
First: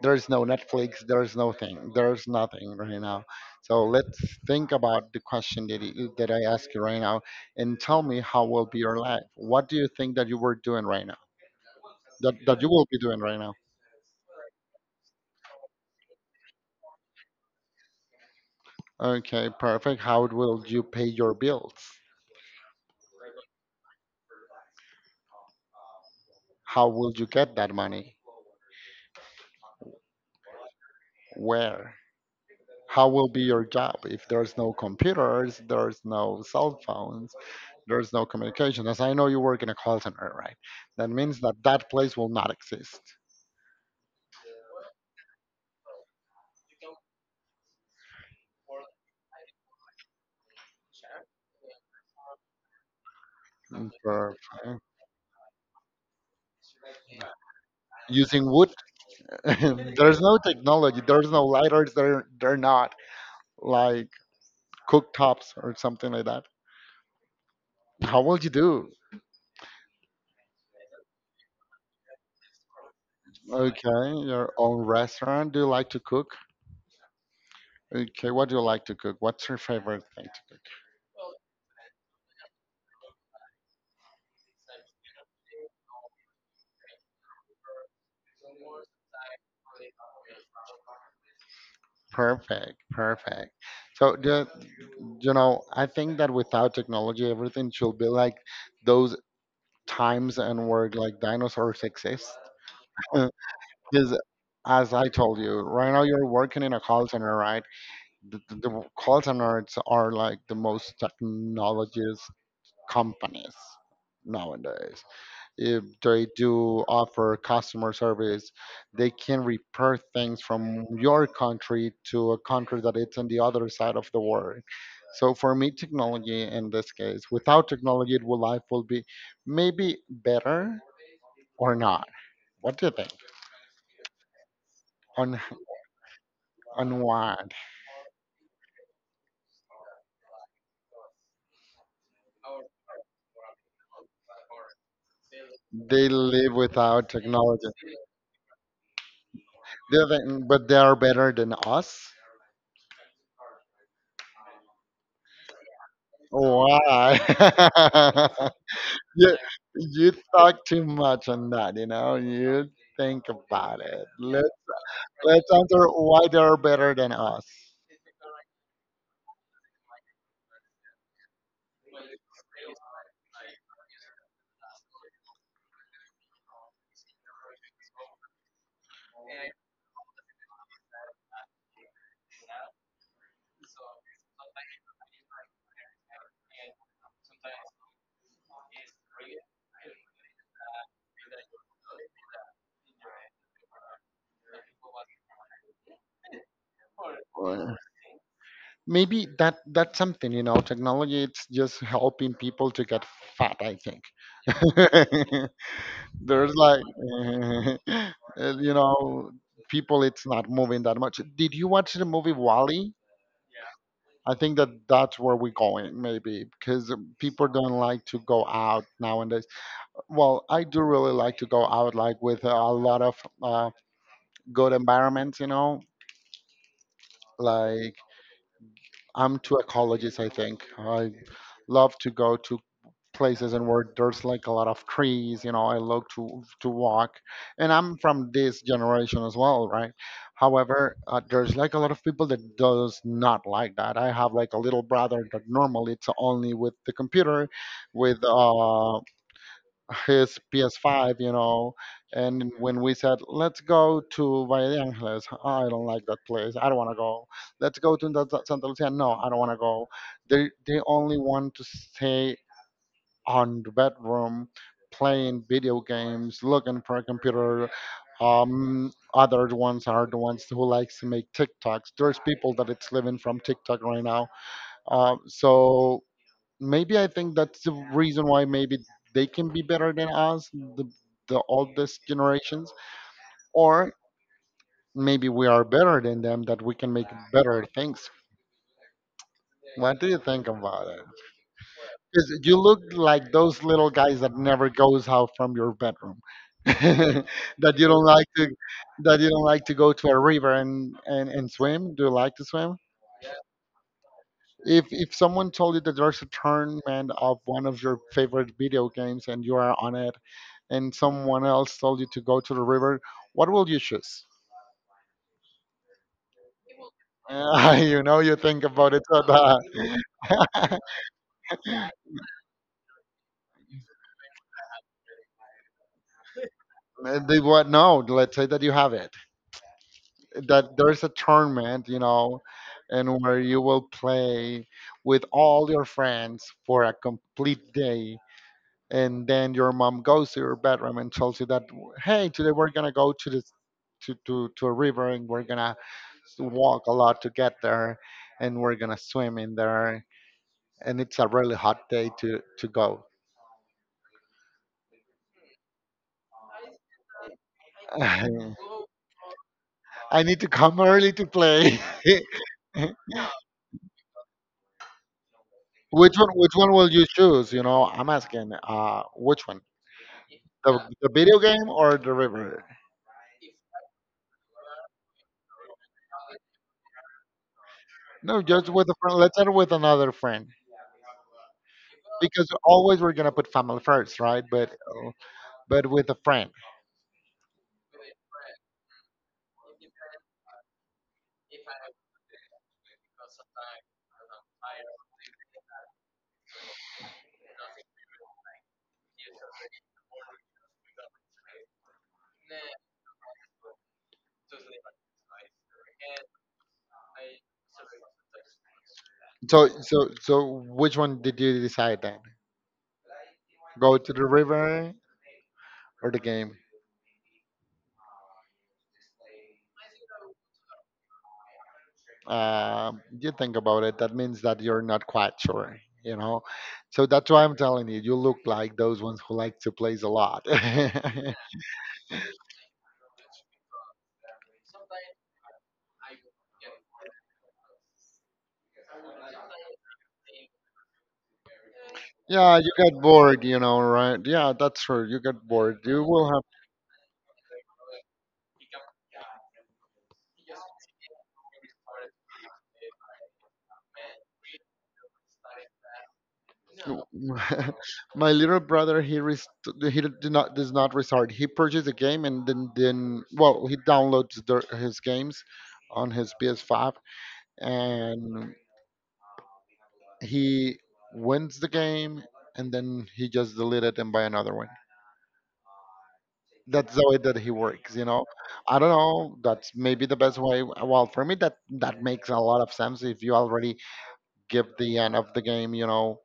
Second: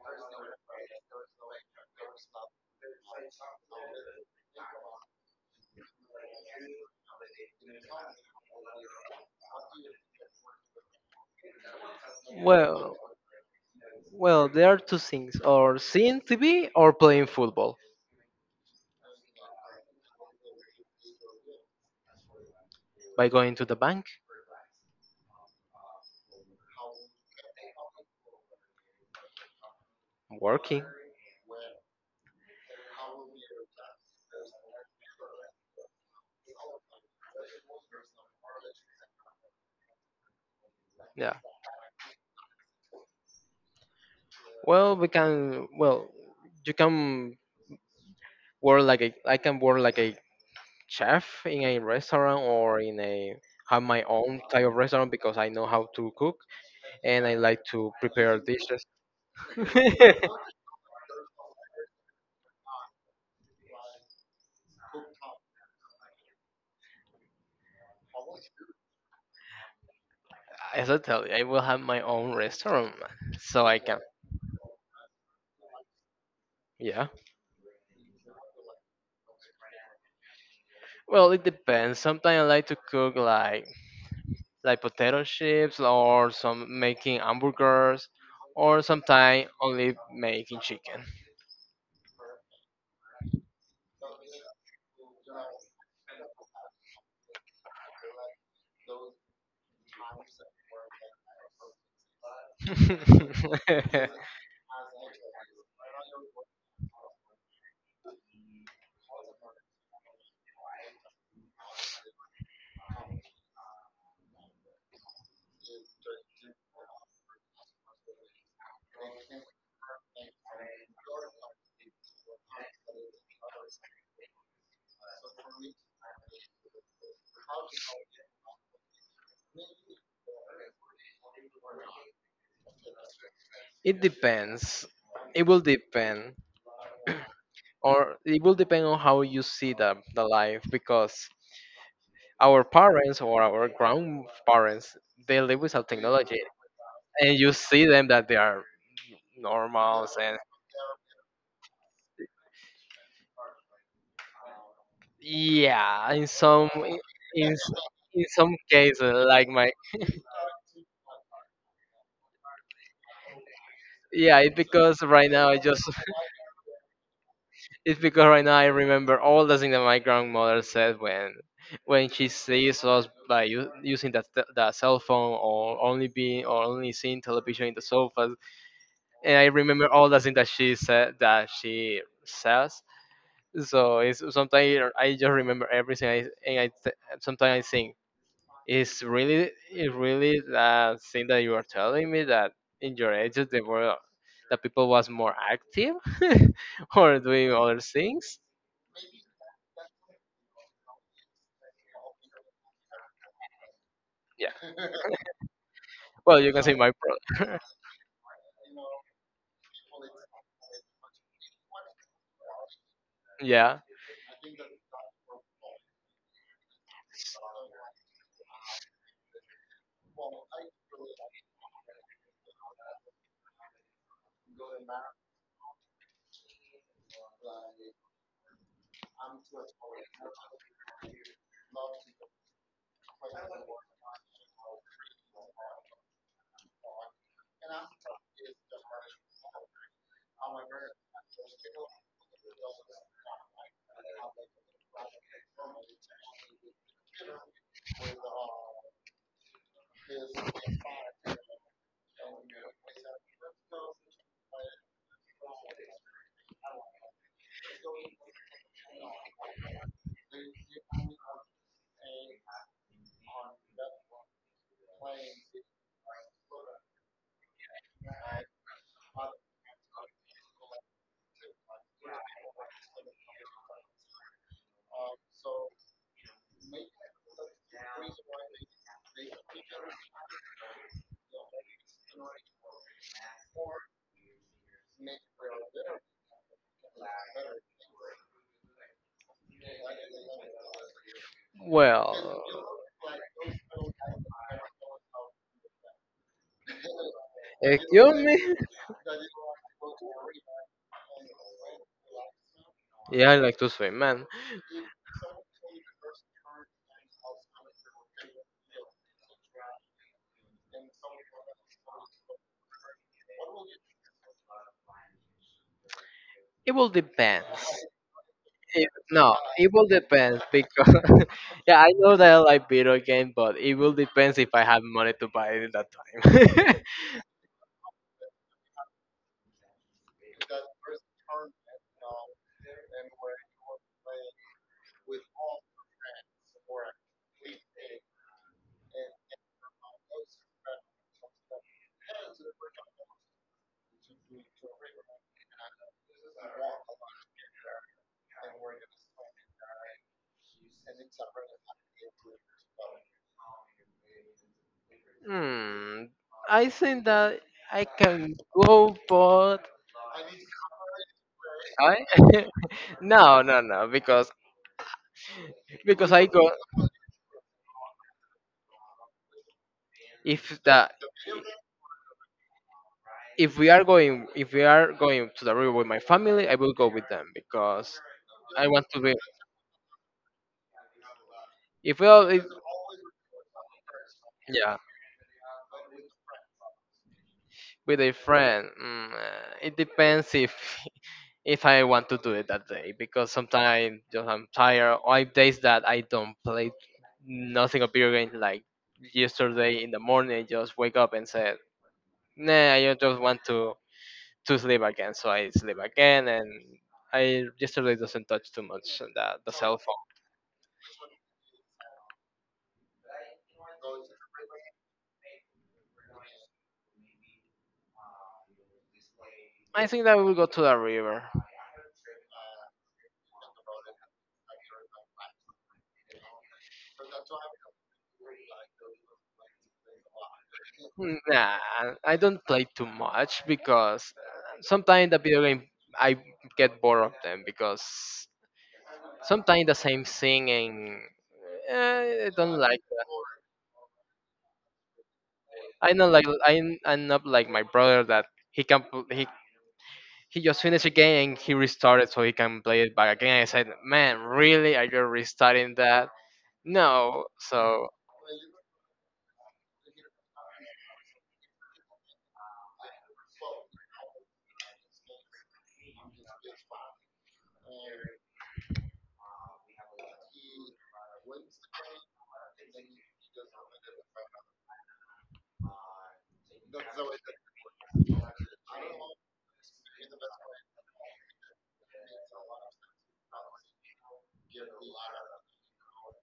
There's no Netflix, there's no thing. There's nothing right now. So let's think about the question that I ask you right now and tell me how will be your life. What do you think that you were doing right now? That you will
Well,
be doing right now?
well, there are two things: or seeing TV or playing football.
Okay, perfect. How will you pay your bills?
By going to the bank,
How will you get that money?
working.
Where? How will be your job if there's no computers, there's no cell phones, there's no communication? As I know, you work in a call center, right? That
Yeah.
means that that place will not exist.
Well, we can. Well, you can work like a… I can work like a chef in a restaurant or in a… have
And
my
for-
own type
uh,
of restaurant because I know how to cook and I like to prepare
using wood,
dishes.
there's no technology, there's no lighters, there they're not like cooktops or something like that. How will you do?
As I tell you, I will have my own restaurant, so I can.
Okay, your own restaurant. Do you like to cook?
Yeah.
Okay, what do you like to cook? What's your favorite thing to cook?
Well, it depends. Sometimes I like to cook like potato chips or some making hamburgers, or sometimes only making chicken.
Perfect, perfect. So I think that without technology, everything should be like those times and where like dinosaurs exist. Because as I told you, right now you're working in a call center, right? The call centers are like the most technologies companies nowadays, if they do offer customer service, they can repair things from your country to a country that it's on the other side of the world. So for me, technology in this case, without technology, it will life will be maybe better or not. What do you think?
It depends.
On
It will depend.
on what
Or it will depend on how you see the life because our parents or our grandparents they live without
they
technology,
live without
and you
technology?
see them that they are
Do you
normals and…
think, but they are better than us?
Yeah, in some,
Why?
in, s- in some cases
you
like my…
you talk too much on that. You know, you think about it.
Yeah,
Let
it's because right
let's
now I just
answer why they're better than us.
It's because right now I remember all the things that my grandmother said when she sees us by using that the cell phone or only being or only seeing television in the sofa, and I remember all the things that she said that she says. So it's sometimes I just remember everything, I, and I sometimes I think it's really the thing that you are telling me that in your ages the world the people was more active. Or doing
Uh,
other things.
Maybe that that's something. You know, technology it's just helping people to get fat, I think.
Yeah. Well, you
There's
can say
like,
my pro.
uh, you know, people, it's not moving that much. Did you watch the movie Wally?
Yeah.
I think that that's where we're going, maybe, because people don't like to go out now. And well, I do really like to go out, like with a lot of uh, good environments, you know. Like, I'm too ecologist, I think. I love to go to places and where there's like a lot of trees, you know, I love to walk. And I'm from this generation as well, right? However, there's like a lot of people that does not like that. I have like a little brother that normally it's only with the computer, with his PS5, you know. And when we said, let's go to Valle de Angeles, I don't like that place, I don't want to go. Let's go to the Santa Lucia. No, I don't want to go. They only want to stay on the bedroom playing video games, looking for a computer. Other ones are the ones who likes to make TikToks. There's people that it's living from TikTok right now. So maybe I think that's the reason why maybe they can be better than us, the oldest generations, or maybe we are better than them that we can make better things. What do you think about it?
Well.
'Cause you look like those little guys that never goes out from your bedroom. That you don't
Excuse
like
me.
to that you don't like to go to a river and swim. Do you like to swim?
Yeah, I like to swim, man.
If someone told you that there's a tournament of one of your favorite video games and you are on it, and someone else told you to go to the river, what will you choose?
It will depends.
You know, you think
It,
about it. But,
no, it will depend because yeah, I know that I like video game, but it will depends if I have money to buy it at that
they what? No, let's say that you have it. That there's a tournament, you know, and where you will play with all your friends for a complete day. And then your mom goes to your bedroom and tells you that, hey, today we're gonna go to this to a river and we're gonna walk a lot to get there, and we're gonna swim in there, and it's a really hot day
time.
to go.
Hmm, I think that I can go, but
I need to come early to play.
I…
Which one?
no, no, no, because
Which
I go
one will you choose? You know, I'm asking. Which one?
if
The,
the
the video game or the river?
if we are going if we are going to the river with my family, I will go with them because
No,
I
just
want
with a
to be
friend. Let's start with another friend,
if we all if,
because always we're gonna put family first, right?
yeah.
But with a friend.
With a friend, mm, it depends if if I want to do it that day because sometimes just I'm tired or I have days that I don't play nothing of video games like yesterday in the morning. I just wake up and said, nah, I just want to sleep again, so I sleep again and I yesterday doesn't touch too much on that the
So
cell phone.
so so which one did you decide then? Go to the river or the game?
I think that we will go to the river.
Uh, you think about it, that means that you're not quite sure, you know. So that's why I'm telling you, you look like those ones who like to play a lot. Yeah,
Nah, I don't play too much because sometimes the video game I get bored of them because sometimes the same thing and I don't
you
like
get
that.
bored, you know, right? Yeah, that's true. You get bored.
I
You
not
will
like
have.
I… I'm not like my brother that he just finished a game and he restarted so he can play it back again. I said, man, really? Are you restarting that? No. So
My little brother, he rest- he did not does not restart. He purchased a game and then well, he downloads the, his games on his PS5, and he wins the game and then he just delete it and buy another one. That's the way that he works, you know. I don't know. That's maybe the best way. Well, for me, that that makes a lot of sense. If you already give the end of the game, you know,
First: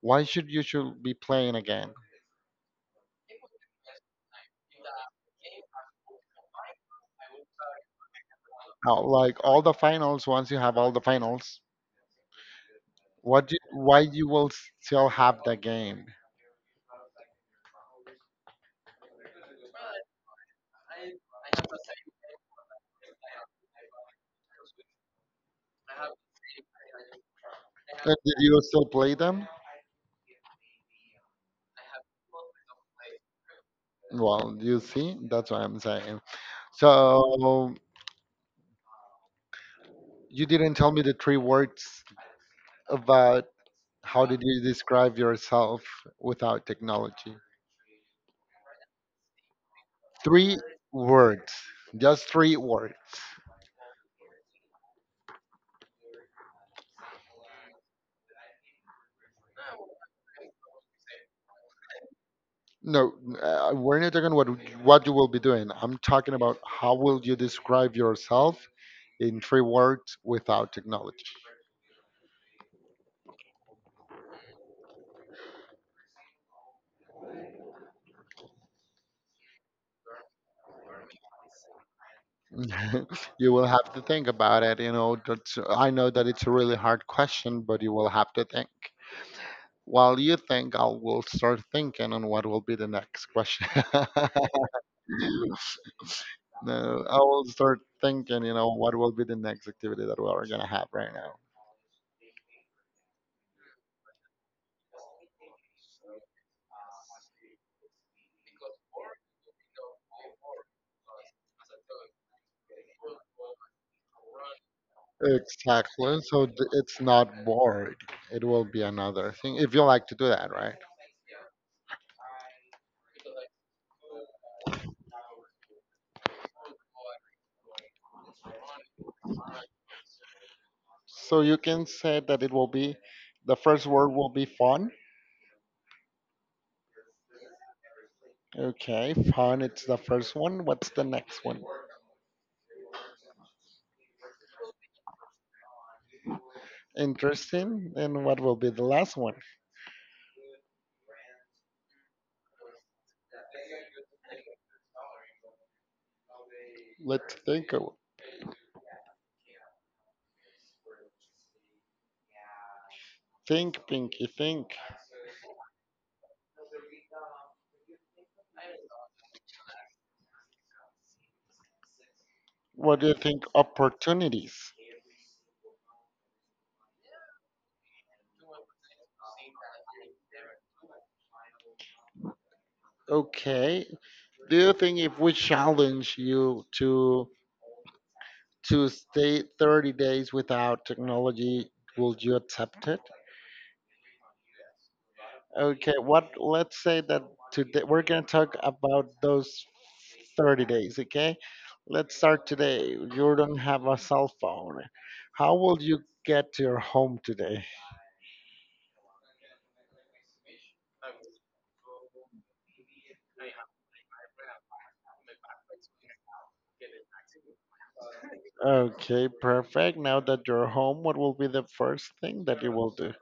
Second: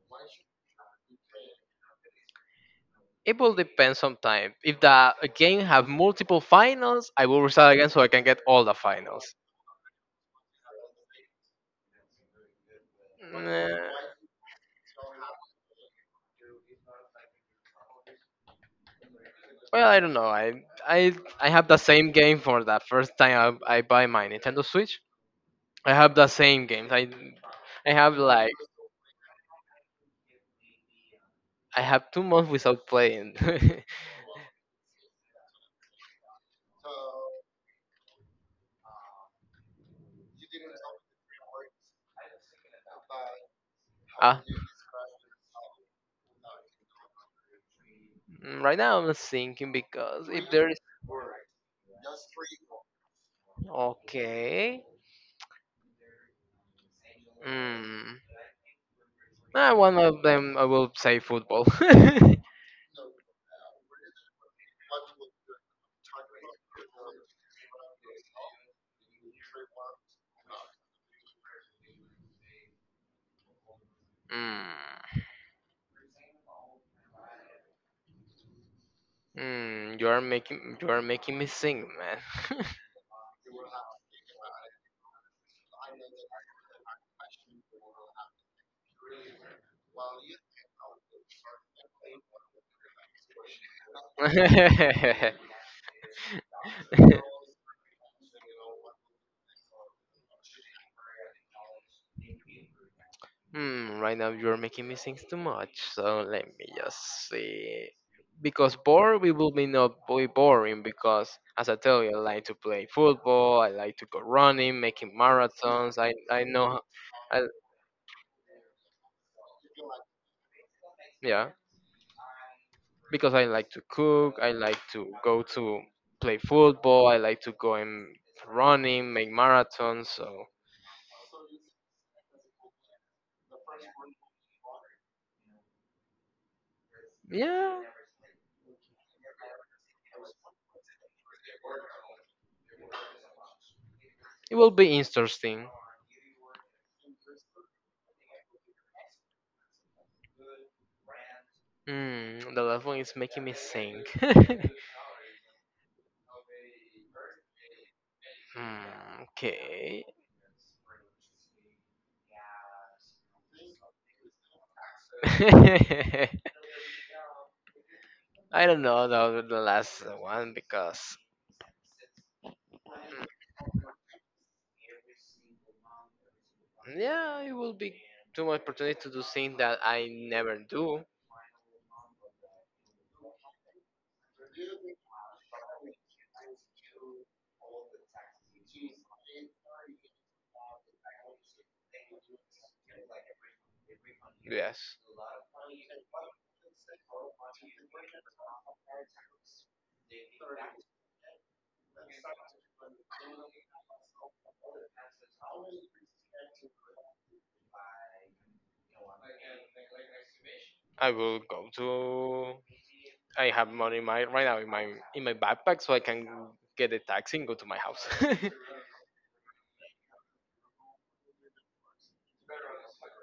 why should you should be playing again?
it will depend sometimes. If the game have multiple finals, I will restart again so I can get all the
Now,
finals.
like all the finals, once you have all the finals, what do,
Nah.
why you will still have the game?
Well, I don't know. I have the same game for the first time I buy my Nintendo Switch. I have the same games. I have
And did
like
you still play them?
I have 2 months without playing.
Well, you see, that's what I'm saying. So you didn't tell me the three words about how
Uh,
did you describe yourself without technology?
mm, right now I'm thinking because if
Three
there is…
words, just three words.
Okay, mm, ah, one of them I will say football. Mm,
No, we're not talking what you will be doing. I'm talking about how will you describe yourself in three words without technology.
mm, you are making me think, man.
You will have to think about it. You know, that's, I know that it's a really hard question, but you will have to think. While you think, I will start thinking on what will be the next question. No, I will start thinking, you know, what will be the next activity that we are gonna have right now.
Hmm, right now you're making me think too much, so let me just see. Because bored, we will be not be boring. Because as I tell you, I like to play football, I like to go running, making marathons.
Exactly.
I
So th-
know,
it's
I…
not bored. It will be another thing if you like to do that, right?
Yeah. Because I like to cook, I like to go to play football, I like to go and running, make marathons. So
So you can say that it will be the first word will be fun.
yeah.
Okay, fun. It's the first one. What's the next one?
It will be interesting.
Interesting. And what will be the last one?
Mm, the last one is making me think.
Let's think.
Hmm, okay.
Think, Pinky, think.
I don't know the last one because…
What do you think? Opportunities.
Yeah, it will be too much opportunity to do things that I never do.
Okay. Do you think if we challenge you to stay 30 days without technology, will you accept it?
Yes,
Okay. What? Let's say that today we're gonna talk about those 30 days. Okay. Let's start today. You don't have a cell phone. How will you get to your home today?
I will go to. I have money in my right now in my backpack, so I can get a taxi and go to my house.
Okay, perfect. Now that you're home, what will be the first thing that you will do?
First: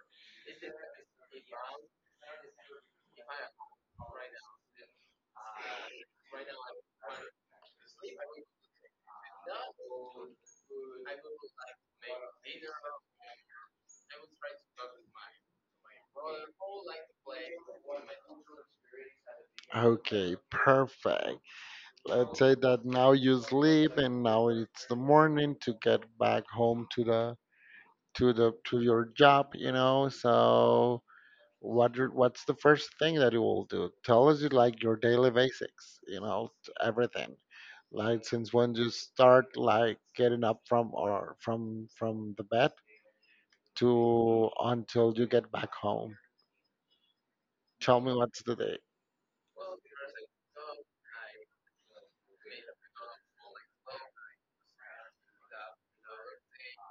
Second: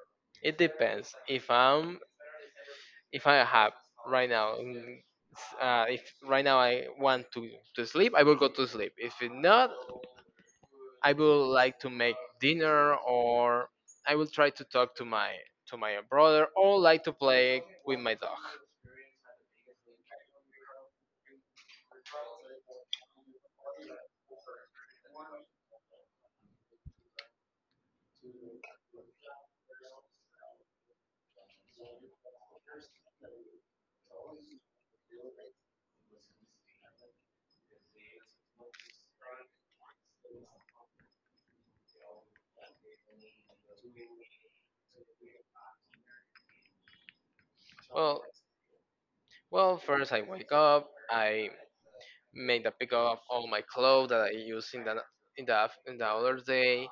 It depends. If I'm if I have right now, mm, if right now I want to sleep, I will go to sleep. If it not, I would like to make dinner, or I will try to talk to my brother, or like to play with my dog.
Okay, perfect. Let's say that now you sleep and now it's the morning to get back home to the to the to your job, you know. So what do- what's the first thing that you will do? Tell us you like your daily basics, you know, everything. Like since when you start like getting up from or from from the bed to until you get back home. Tell me
Well,
what's the day.
well, first I wake up, I make the pick up all my clothes that I used in the other day.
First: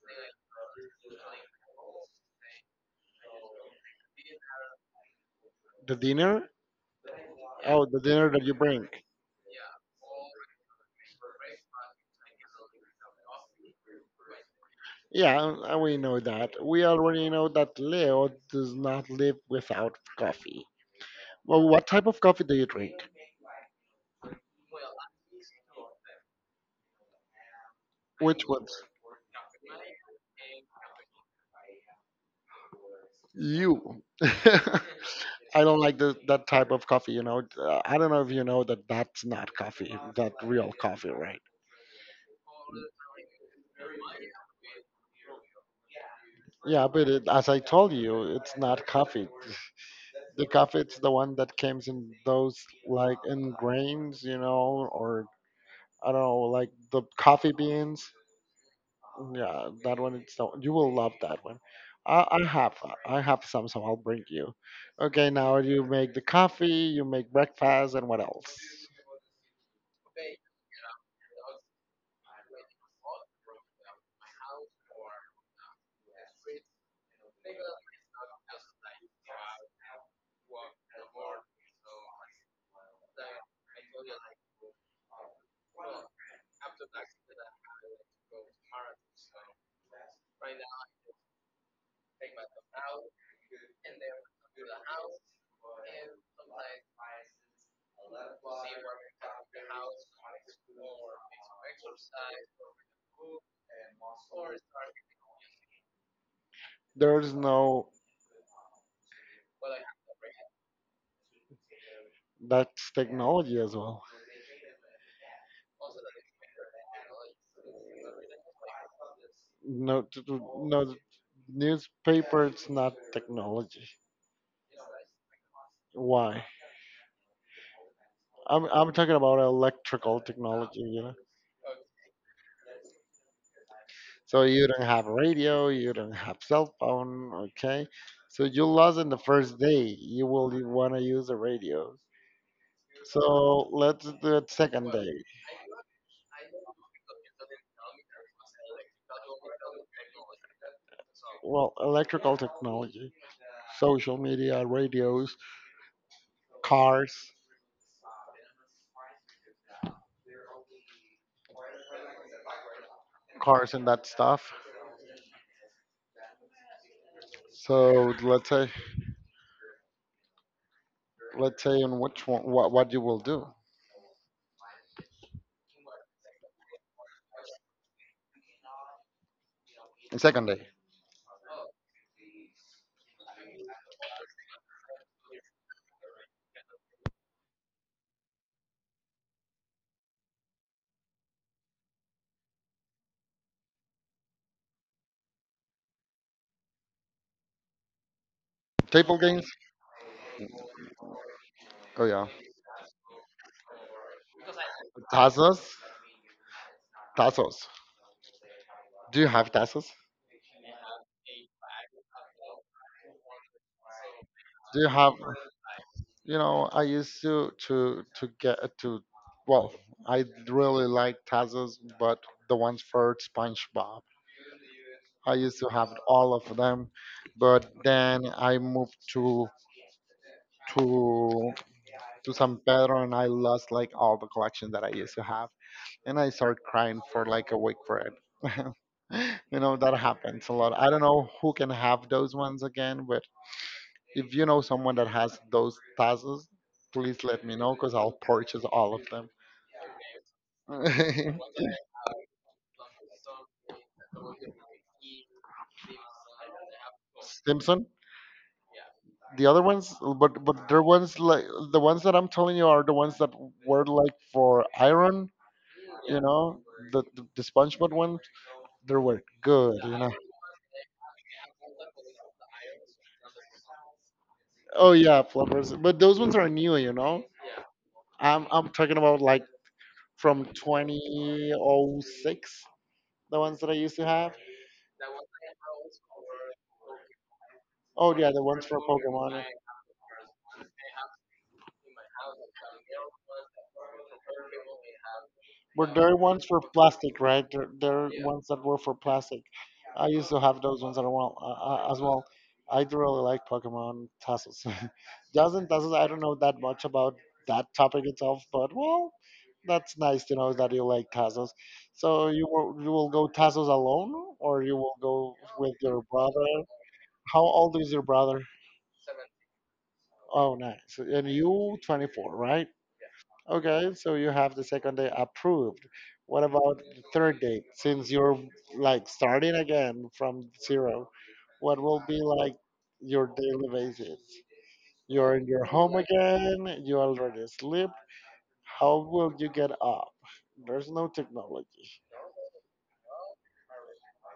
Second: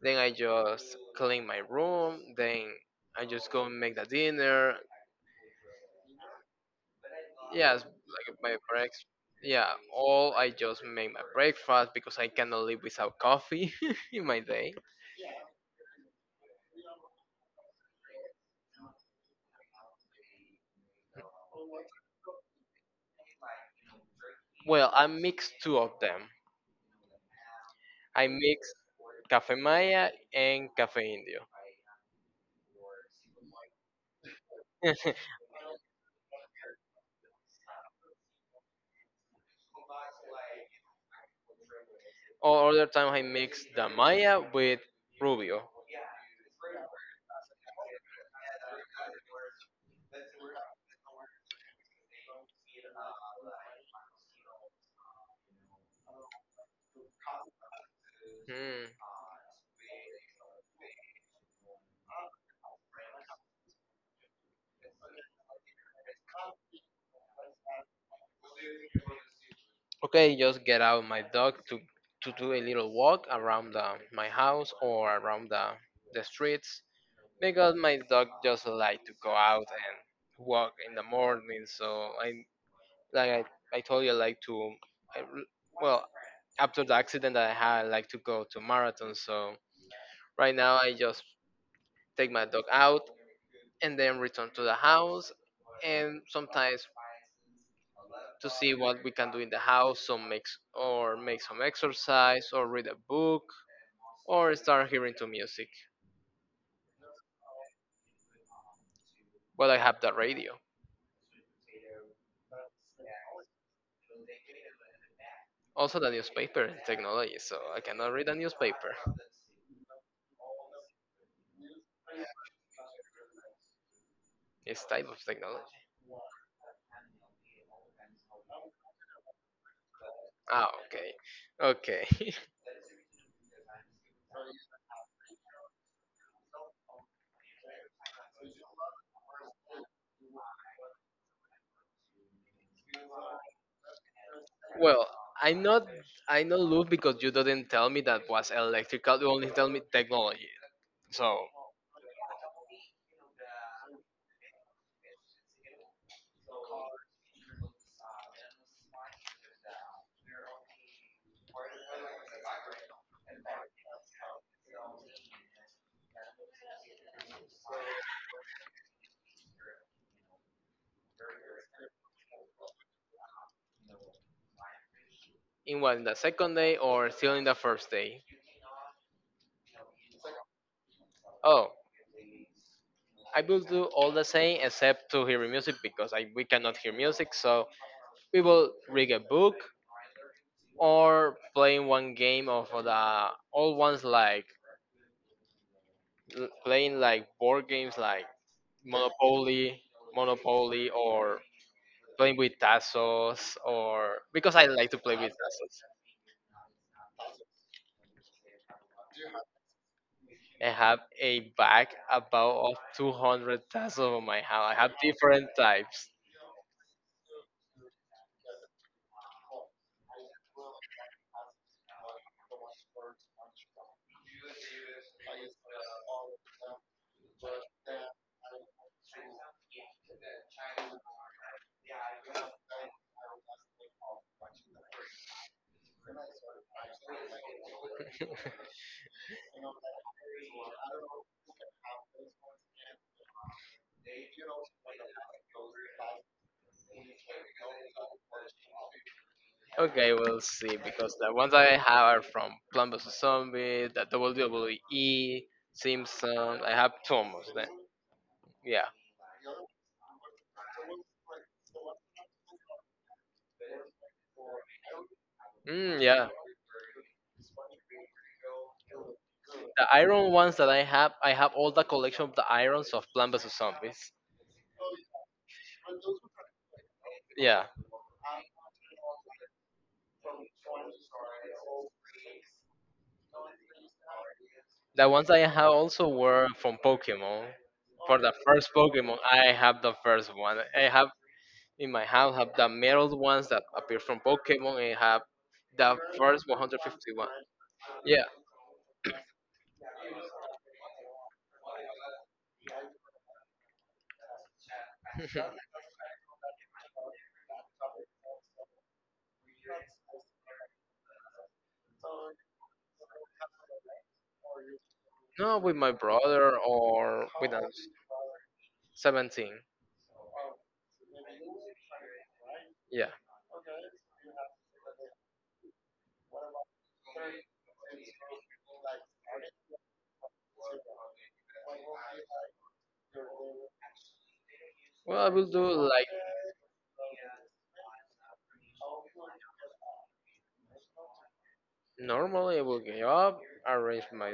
Then I just clean my room. Then I just go and make the dinner.
The dinner?
Yes,
Oh, the dinner
like
that you
my
bring.
breaks. Yeah, all I just make my breakfast because I cannot live without coffee in my day.
Yeah, we know that. We already know that Leo does not live without coffee. Well, what type of coffee do you drink?
Well, I mix two of them. I
Which
mix
ones?
cafe maya and cafe indio.
You. I don't like this, that type of coffee, you know. I don't know if you know that that's not coffee, that real coffee, right?
Or other time I mix the maya with rubio.
Yeah, but it, as I told you, it's not coffee. The coffee it's the one that comes in those like in grains, you know, or I don't know, like the coffee beans.
Hmm.
Yeah, that one it's the you will love that one. I have that. I have some, so I'll bring you. Okay, now you make the coffee, you make breakfast, and what else?
Okay, just get out my dog to do a little walk around the, my house or around the streets because my dog just like to go out and walk in the morning. So I like I told you I like to I, r- well after the accident that I had I like to go to marathon. So right now I just take my dog out, and then return to the house, and sometimes to see what we can do in the house, some mix or make some exercise, or read a book, or start hearing to music.
There's no
But I have the radio,
that's technology as well.
also the newspaper and technology, so I cannot read a newspaper.
No, t- t- no newspaper. It's not technology.
It's type of technology.
Why? I'm talking about electrical
Ah,
technology, you
okay,
know.
okay.
So you don't have radio, you don't have cell phone, okay? So you lost in the first day. You will want to use the radio. So let's do it second
well,
day.
I not I not look because you didn't tell me that was electrical. You only tell me technology. So
Well, electrical technology, social media, radios, cars, cars and that stuff. So let's say on which one, what you will do.
in what, in the second day or still in the first day?
Second day.
Oh, I will do all the same except to hear music because I, we cannot hear music. So we will read a book or playing one game of the old ones like playing like board games like
Table games.
Monopoly, Monopoly or
Oh yeah.
playing with Tassos or because I like to play with Tassos.
Tazos. Tazos. Do you have tassels?
I have a bag about of 200 tassels of my hand. I
Do you
have
have?
different types.
You know, I used to get to. Well, I really like tassels, but the ones for SpongeBob. I used to have all of them, but then I moved to to San Pedro and I lost like all the collection that I used to have, and I started crying for like a week for it. You know that happens a lot. I don't know who can have those ones again, but if you know someone that has those tazos, please let me know because I'll purchase all of them.
Okay, we'll see because the ones that I have are from Plant vs Zombies, the WWE, Simpsons. I have two almost then.
Simpson.
Yeah.
The other ones, but they're ones like the ones that I'm telling you are the ones that were like for iron.
Mm,
You
yeah.
know, the SpongeBob ones. They were good.
The
You know.
iron ones that I have all the collection of the irons of Plant vs Zombies.
Oh yeah, flippers. But those ones are new. You know.
Yeah.
I'm talking about like from 2006, the ones that I used to have.
The ones I have also were from Pokemon.
Oh
For
yeah,
the
the ones
first
for
Pokemon,
Pokemon.
I have the first one. I have in my house have the metal ones that appear from Pokemon and have
But
the
there are ones
first
for plastic,
151.
right? There are
Yeah.
ones that were for plastic. I used to have those ones as well. As well, I do really like Pokemon Tassos. Doesn't Tassos, I don't know that much about that topic itself, but well, that's nice to know that you like Tassos. So you will go Tassos alone, or you will go
No,
with
with my
your brother.
brother or
How
with
old
us.
is your brother?
17.
Oh, nice. And you, 24, right?
Yeah.
Okay, so you have the second day approved. What about the third day? Since you're like starting again from zero, what will be like your daily basis?
Well, I
You're in
will
your
do
home
like
again, you already sleep. How will you get up? There's no technology.
normally. I will get up, arrange my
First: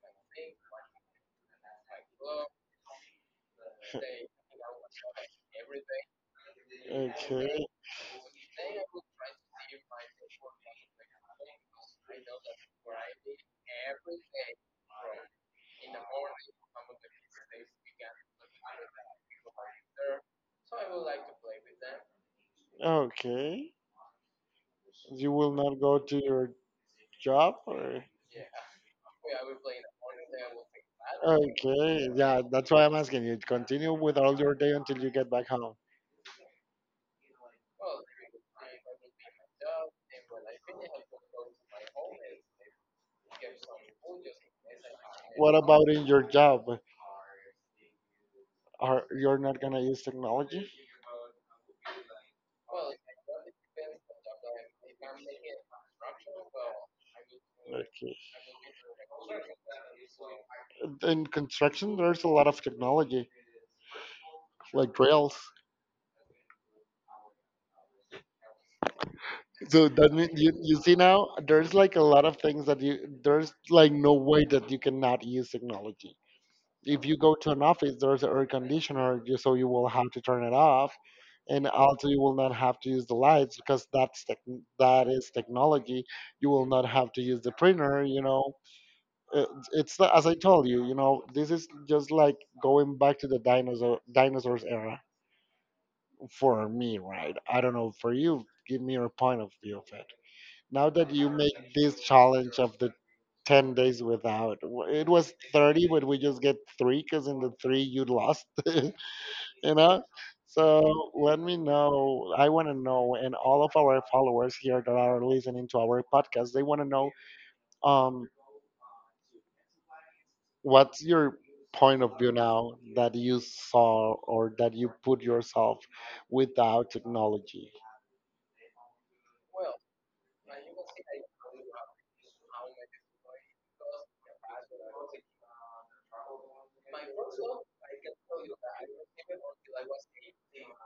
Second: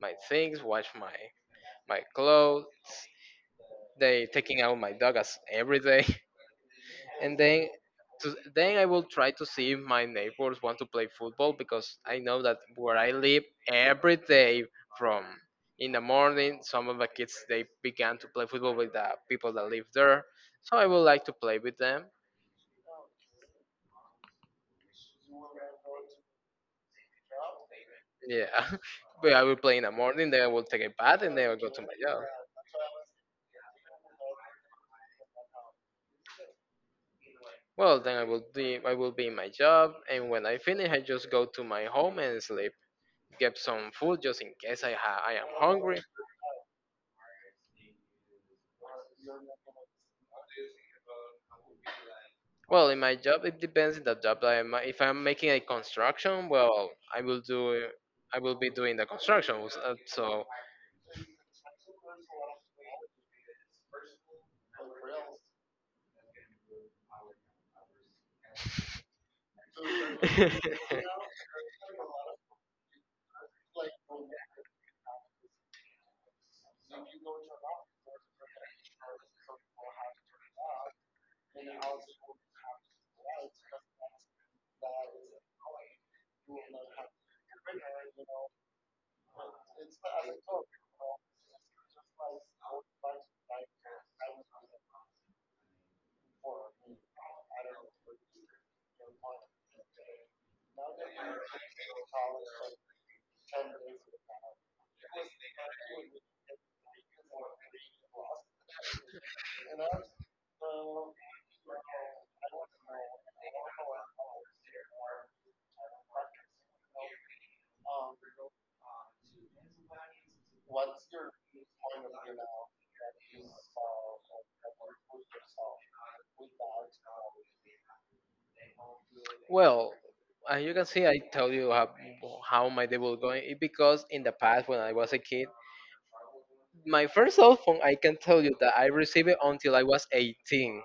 my things, wash my clothes, they taking out my dog as every day and
Okay,
then then I will try to see if my neighbors want to play football because I know that where I live every day from in the morning some of the kids they began to play football with the people that live there, so I would like to play with them.
okay. You will not go to your job or?
Yeah. But I will play in the morning, then I will take a bath and then I'll go to my
Okay,
job.
yeah, that's why I'm asking you. Continue with all your day until you get back home.
Well, then I will be in my job and when I finish I just go to my home and sleep, get some food just in case I am
What about
hungry.
in your job? Are you're not gonna use technology?
Well, in my job, it depends on the job that I'm. If I'm making a construction, well, I will do.
Okay.
I will be doing the construction. uh, So,
In construction, there's a lot of technology, like rails. So that means you see now, there's like a lot of things that you, there's like no way that you cannot use technology. If you go to an office, there's an air conditioner, so you will have to turn it off, and also you will not have to use the lights because that is technology. You will not have to use the printer. You know, Uh, it's as I told you. You know, this is just like going back to the dinosaurs era for me, right? I don't know for you. Give me your point of view of it. Now that you make this challenge of the 10 days without, it was 30, but we just get three because in the three you lost, you know? So let me know. I want to know, and all of our followers here that are listening to our podcast, they want to know um, what's your point of view now that you saw or that you put yourself without technology?
well, as you can see, I tell you how my day will go. It because in the past when I was a kid. My first cell phone, I can tell you that I received it until I was 18.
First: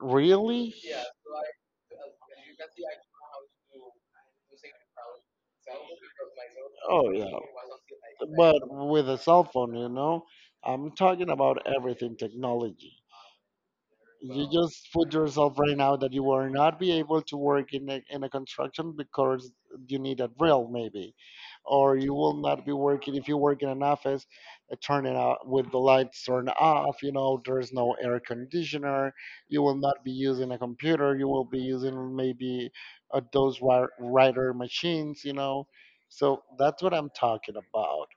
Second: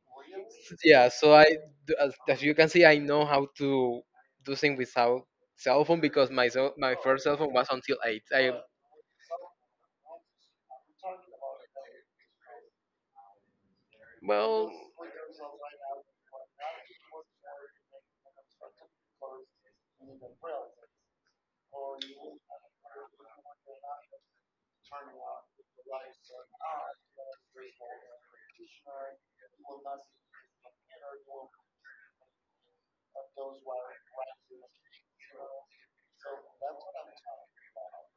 Really?
Yeah, so as you can see, I know how to do things without cell phone because my
Oh
first cell
yeah,
phone was until eight.
but with a cell phone, you know, I'm talking about everything technology. You
Well,
just put yourself right now that you will not be able to work in a construction because you need a drill, maybe, or you will not be working if you work in an office, turning out with the lights turned off. You know, there's no air conditioner. You will not be using a computer. You will be using maybe those writer machines. You know, so that's what I'm talking about,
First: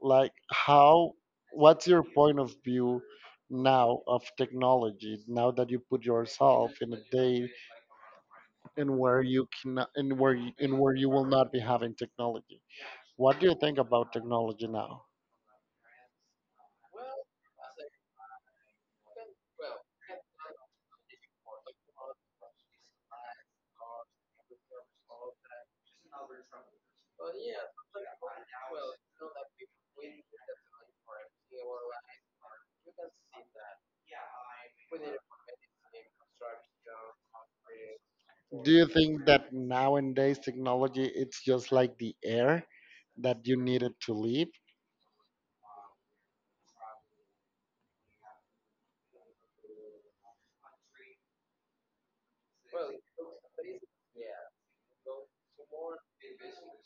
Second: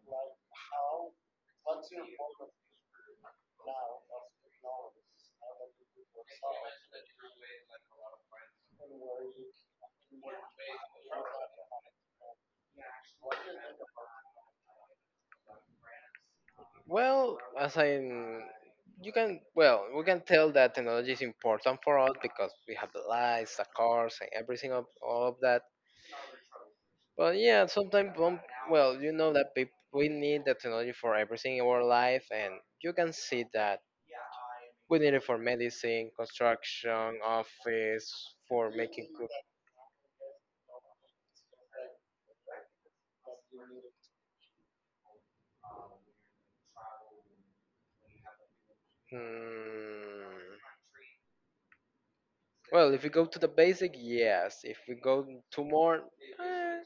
like how, what's your point of view now of technology now that you put yourself in a day in where you cannot, in where you will not be having technology. What do you think about technology now?
Well, as I, you can, well, we can tell that technology is important for us because we have the lights, the cars, and everything of all of that. But yeah, sometimes, well, you know that peop we need the technology for everything in our life, and you can see that we need it for medicine, construction, office,
Do
for
you
making
think
good.
that nowadays technology it's just like the air that you needed to live?
Hmm. Well, if we go to the basic, yes. If we go to more, eh,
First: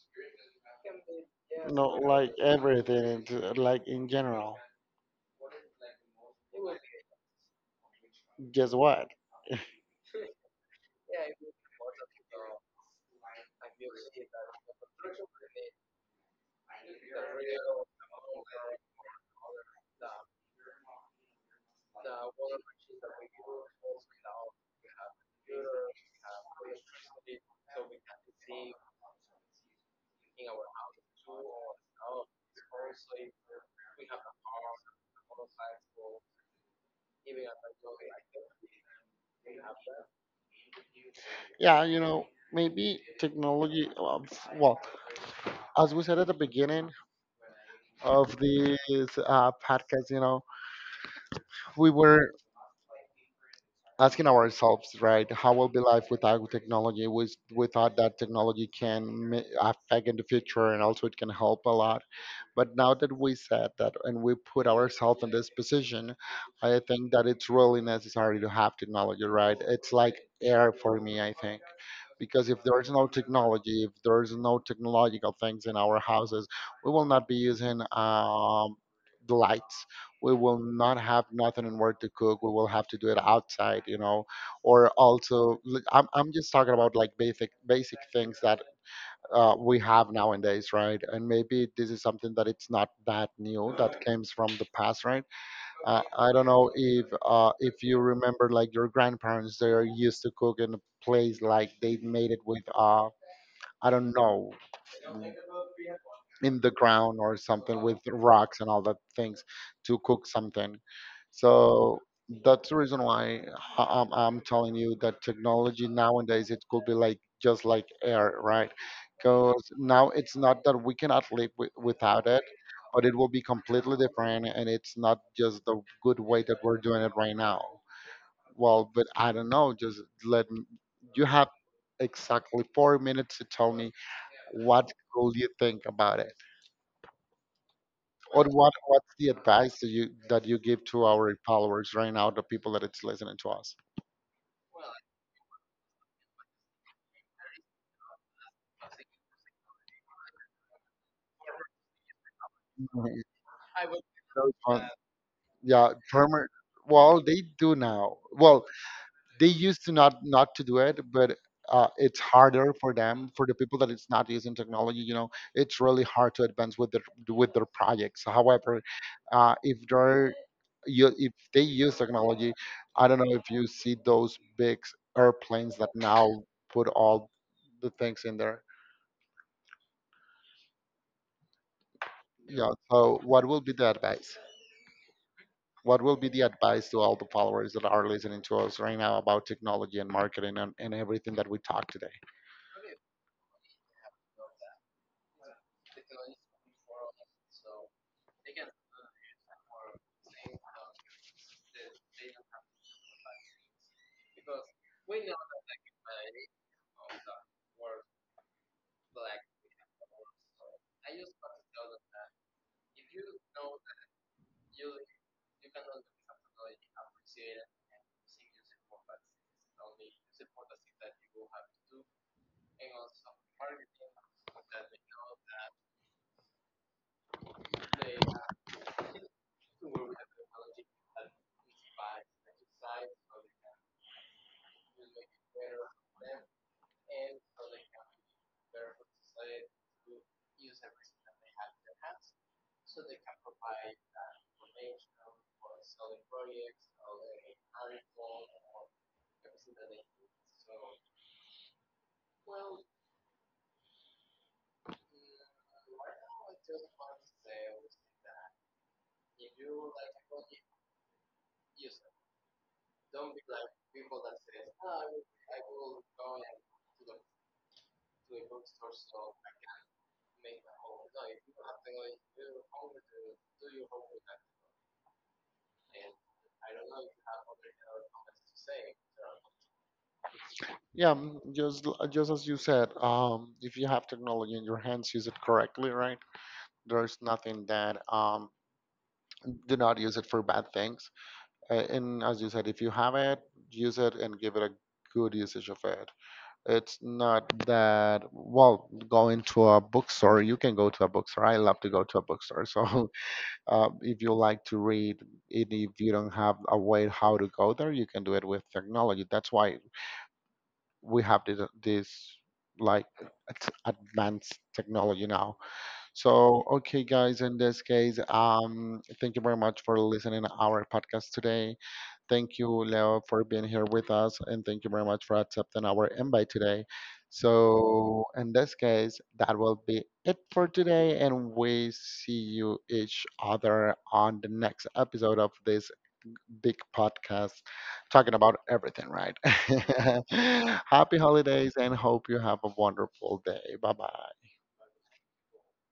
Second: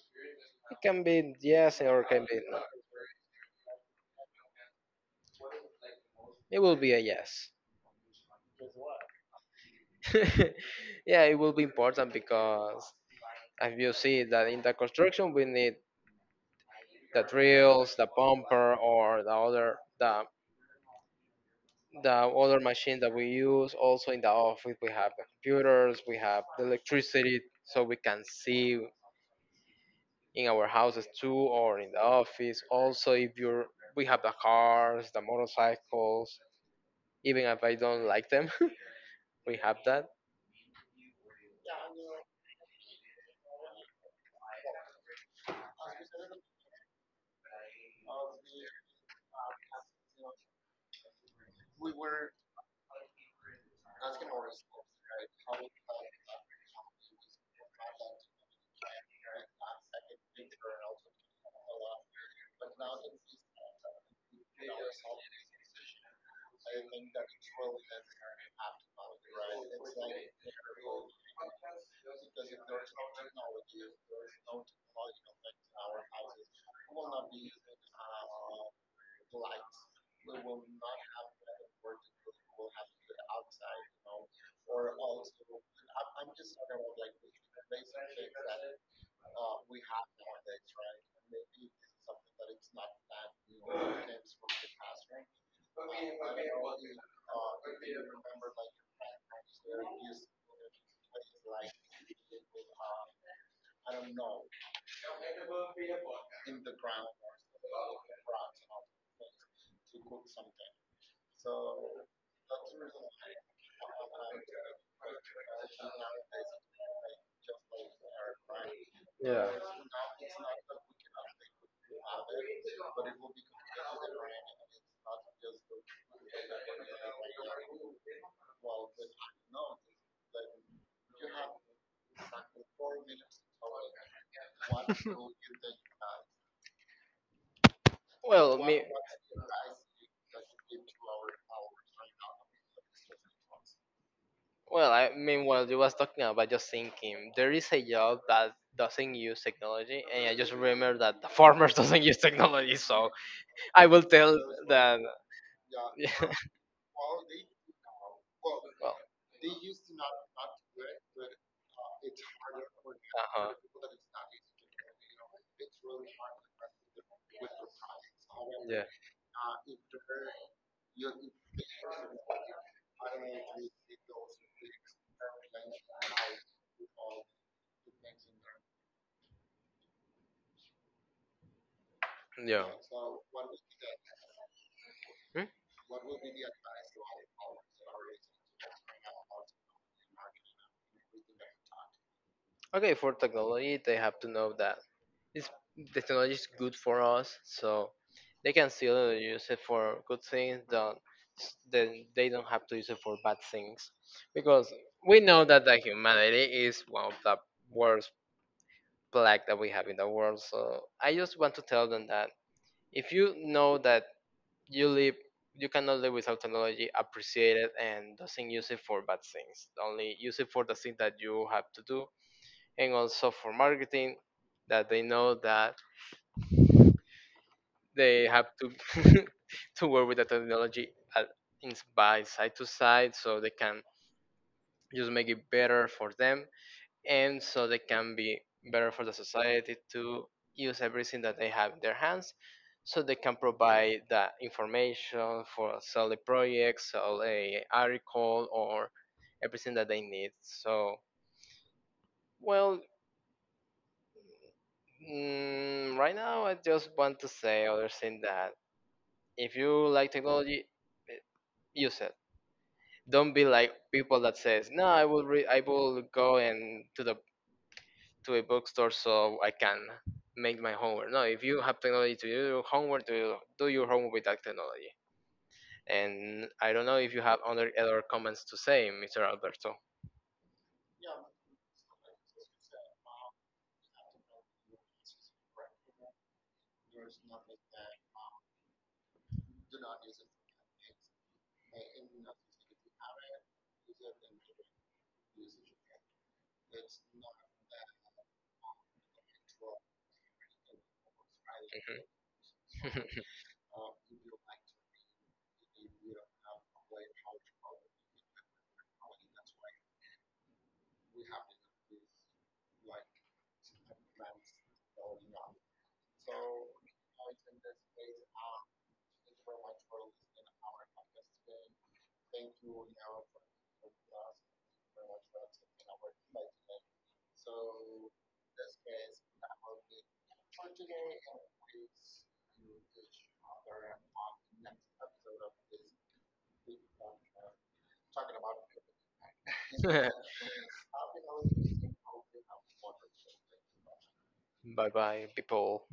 it can be yes
No,
or it can
like
be no.
everything it's, like in general,
It will be a yes.
guess what.
Yeah, it will be important because as you see that in the construction we need the drills, the bumper, or the other machine that we use. Also in the office, we have the computers, we have the electricity, so we can see in our houses too, or in the office. Also, if you're we have the cars, the motorcycles. Even if I don't like them, we have that.
Yeah, you know, maybe technology. Well, as we said at the beginning of this podcast, you know, we were asking ourselves, right, how will be life without technology? Without that technology can affect in the future, and also it can help a lot. But now that we said that, and we put ourselves in this position, I think that it's really necessary to have technology, right? It's like air for me, I think. Because if there's no technology, if there's no technological things in our houses, we will not be using the lights. We will not have nothing in where to cook. We will have to do it outside, you know. Or also, I'm just talking about like basic basic things that we have nowadays, right? And maybe this is something that it's not that new that comes from the past, right? I don't know if you remember like your grandparents they are used to cook in a place like they made it with I don't know, in the ground or something with rocks and all that things to cook something. So that's the reason why I'm telling you that technology nowadays it could be like just like air, right?
Yeah.
Because now it's not that we cannot live without it, but it will be completely different, and it's not just the good way that we're doing it right now. Well, but I don't know. Just let me. You have exactly 4 minutes to tell me what could you think about it, or
Well,
what
me.
what's the advice that you give to our followers right now, the people that it's listening to us.
Well, I mean, while you was talking about just thinking, there is a job that doesn't use technology, and I just remember that the farmers doesn't use technology, so
Mhm.
I will tell
So fun.
that.
Yeah,
Yeah.
perma. Well, they do now. Well,
Well,
they used to not to do it, but it's harder for them, for
uh-huh.
the people that it's not using technology. You know, it's really hard to advance with their projects.
yeah,
However, if they're you, if they use technology, I don't know if you see those big airplanes that now put all the things in there.
yeah.
Yeah. So, what will be the advice?
Mm,
What will be the advice to all the followers that are listening to us right now about technology and marketing and everything that we talked today?
okay, for technology, they have to know that it's, the technology is good for us, so they can still use it for good things. That then they don't have to use it for bad things because we know that the humanity is one of the worst plague that we have in the world, so I just want to tell them that if you know that you live you cannot live without technology, appreciate it and doesn't use it for bad things, only use it for the thing that you have to do. And also for marketing, that they know that they have to to work with the technology at, in, by side to side so they can just make it better for them, and so they can be better for the society, to use everything that they have in their hands so they can provide that information for sell the projects, sell a article or everything that they need. So well mm, right now I just want to say other thing that if you like technology, eh, use it. Don't be like people that says no, I will go and to the to a bookstore so I can make my homework. No, if you have technology to do your homework, do your homework with that technology. And I don't know if you have other comments to say, Mr. Alberto.
Yeah, mm, just just as you said, if you have technology in your hands, use it correctly, right? There's nothing that do not use it for bad things. And as you said, if you have it, use it and give it a good usage of it. It's not that, well, going to a bookstore, you can go to a bookstore. I love to go to a bookstore. So if you like to read, and if you don't have a way how to go there, you can do it with technology. That's why we have this like advanced technology now. So, okay, guys, in this case, thank you very much for listening to our podcast today. Thank you, Leo, for being here with us, and thank you very much for accepting our invite today. So, in this case, that will be it for today, and we see you each other on the next episode of this big podcast talking about everything, right?
Mhm.
Happy holidays, and hope you have a wonderful day. Bye bye.
Bye bye, people.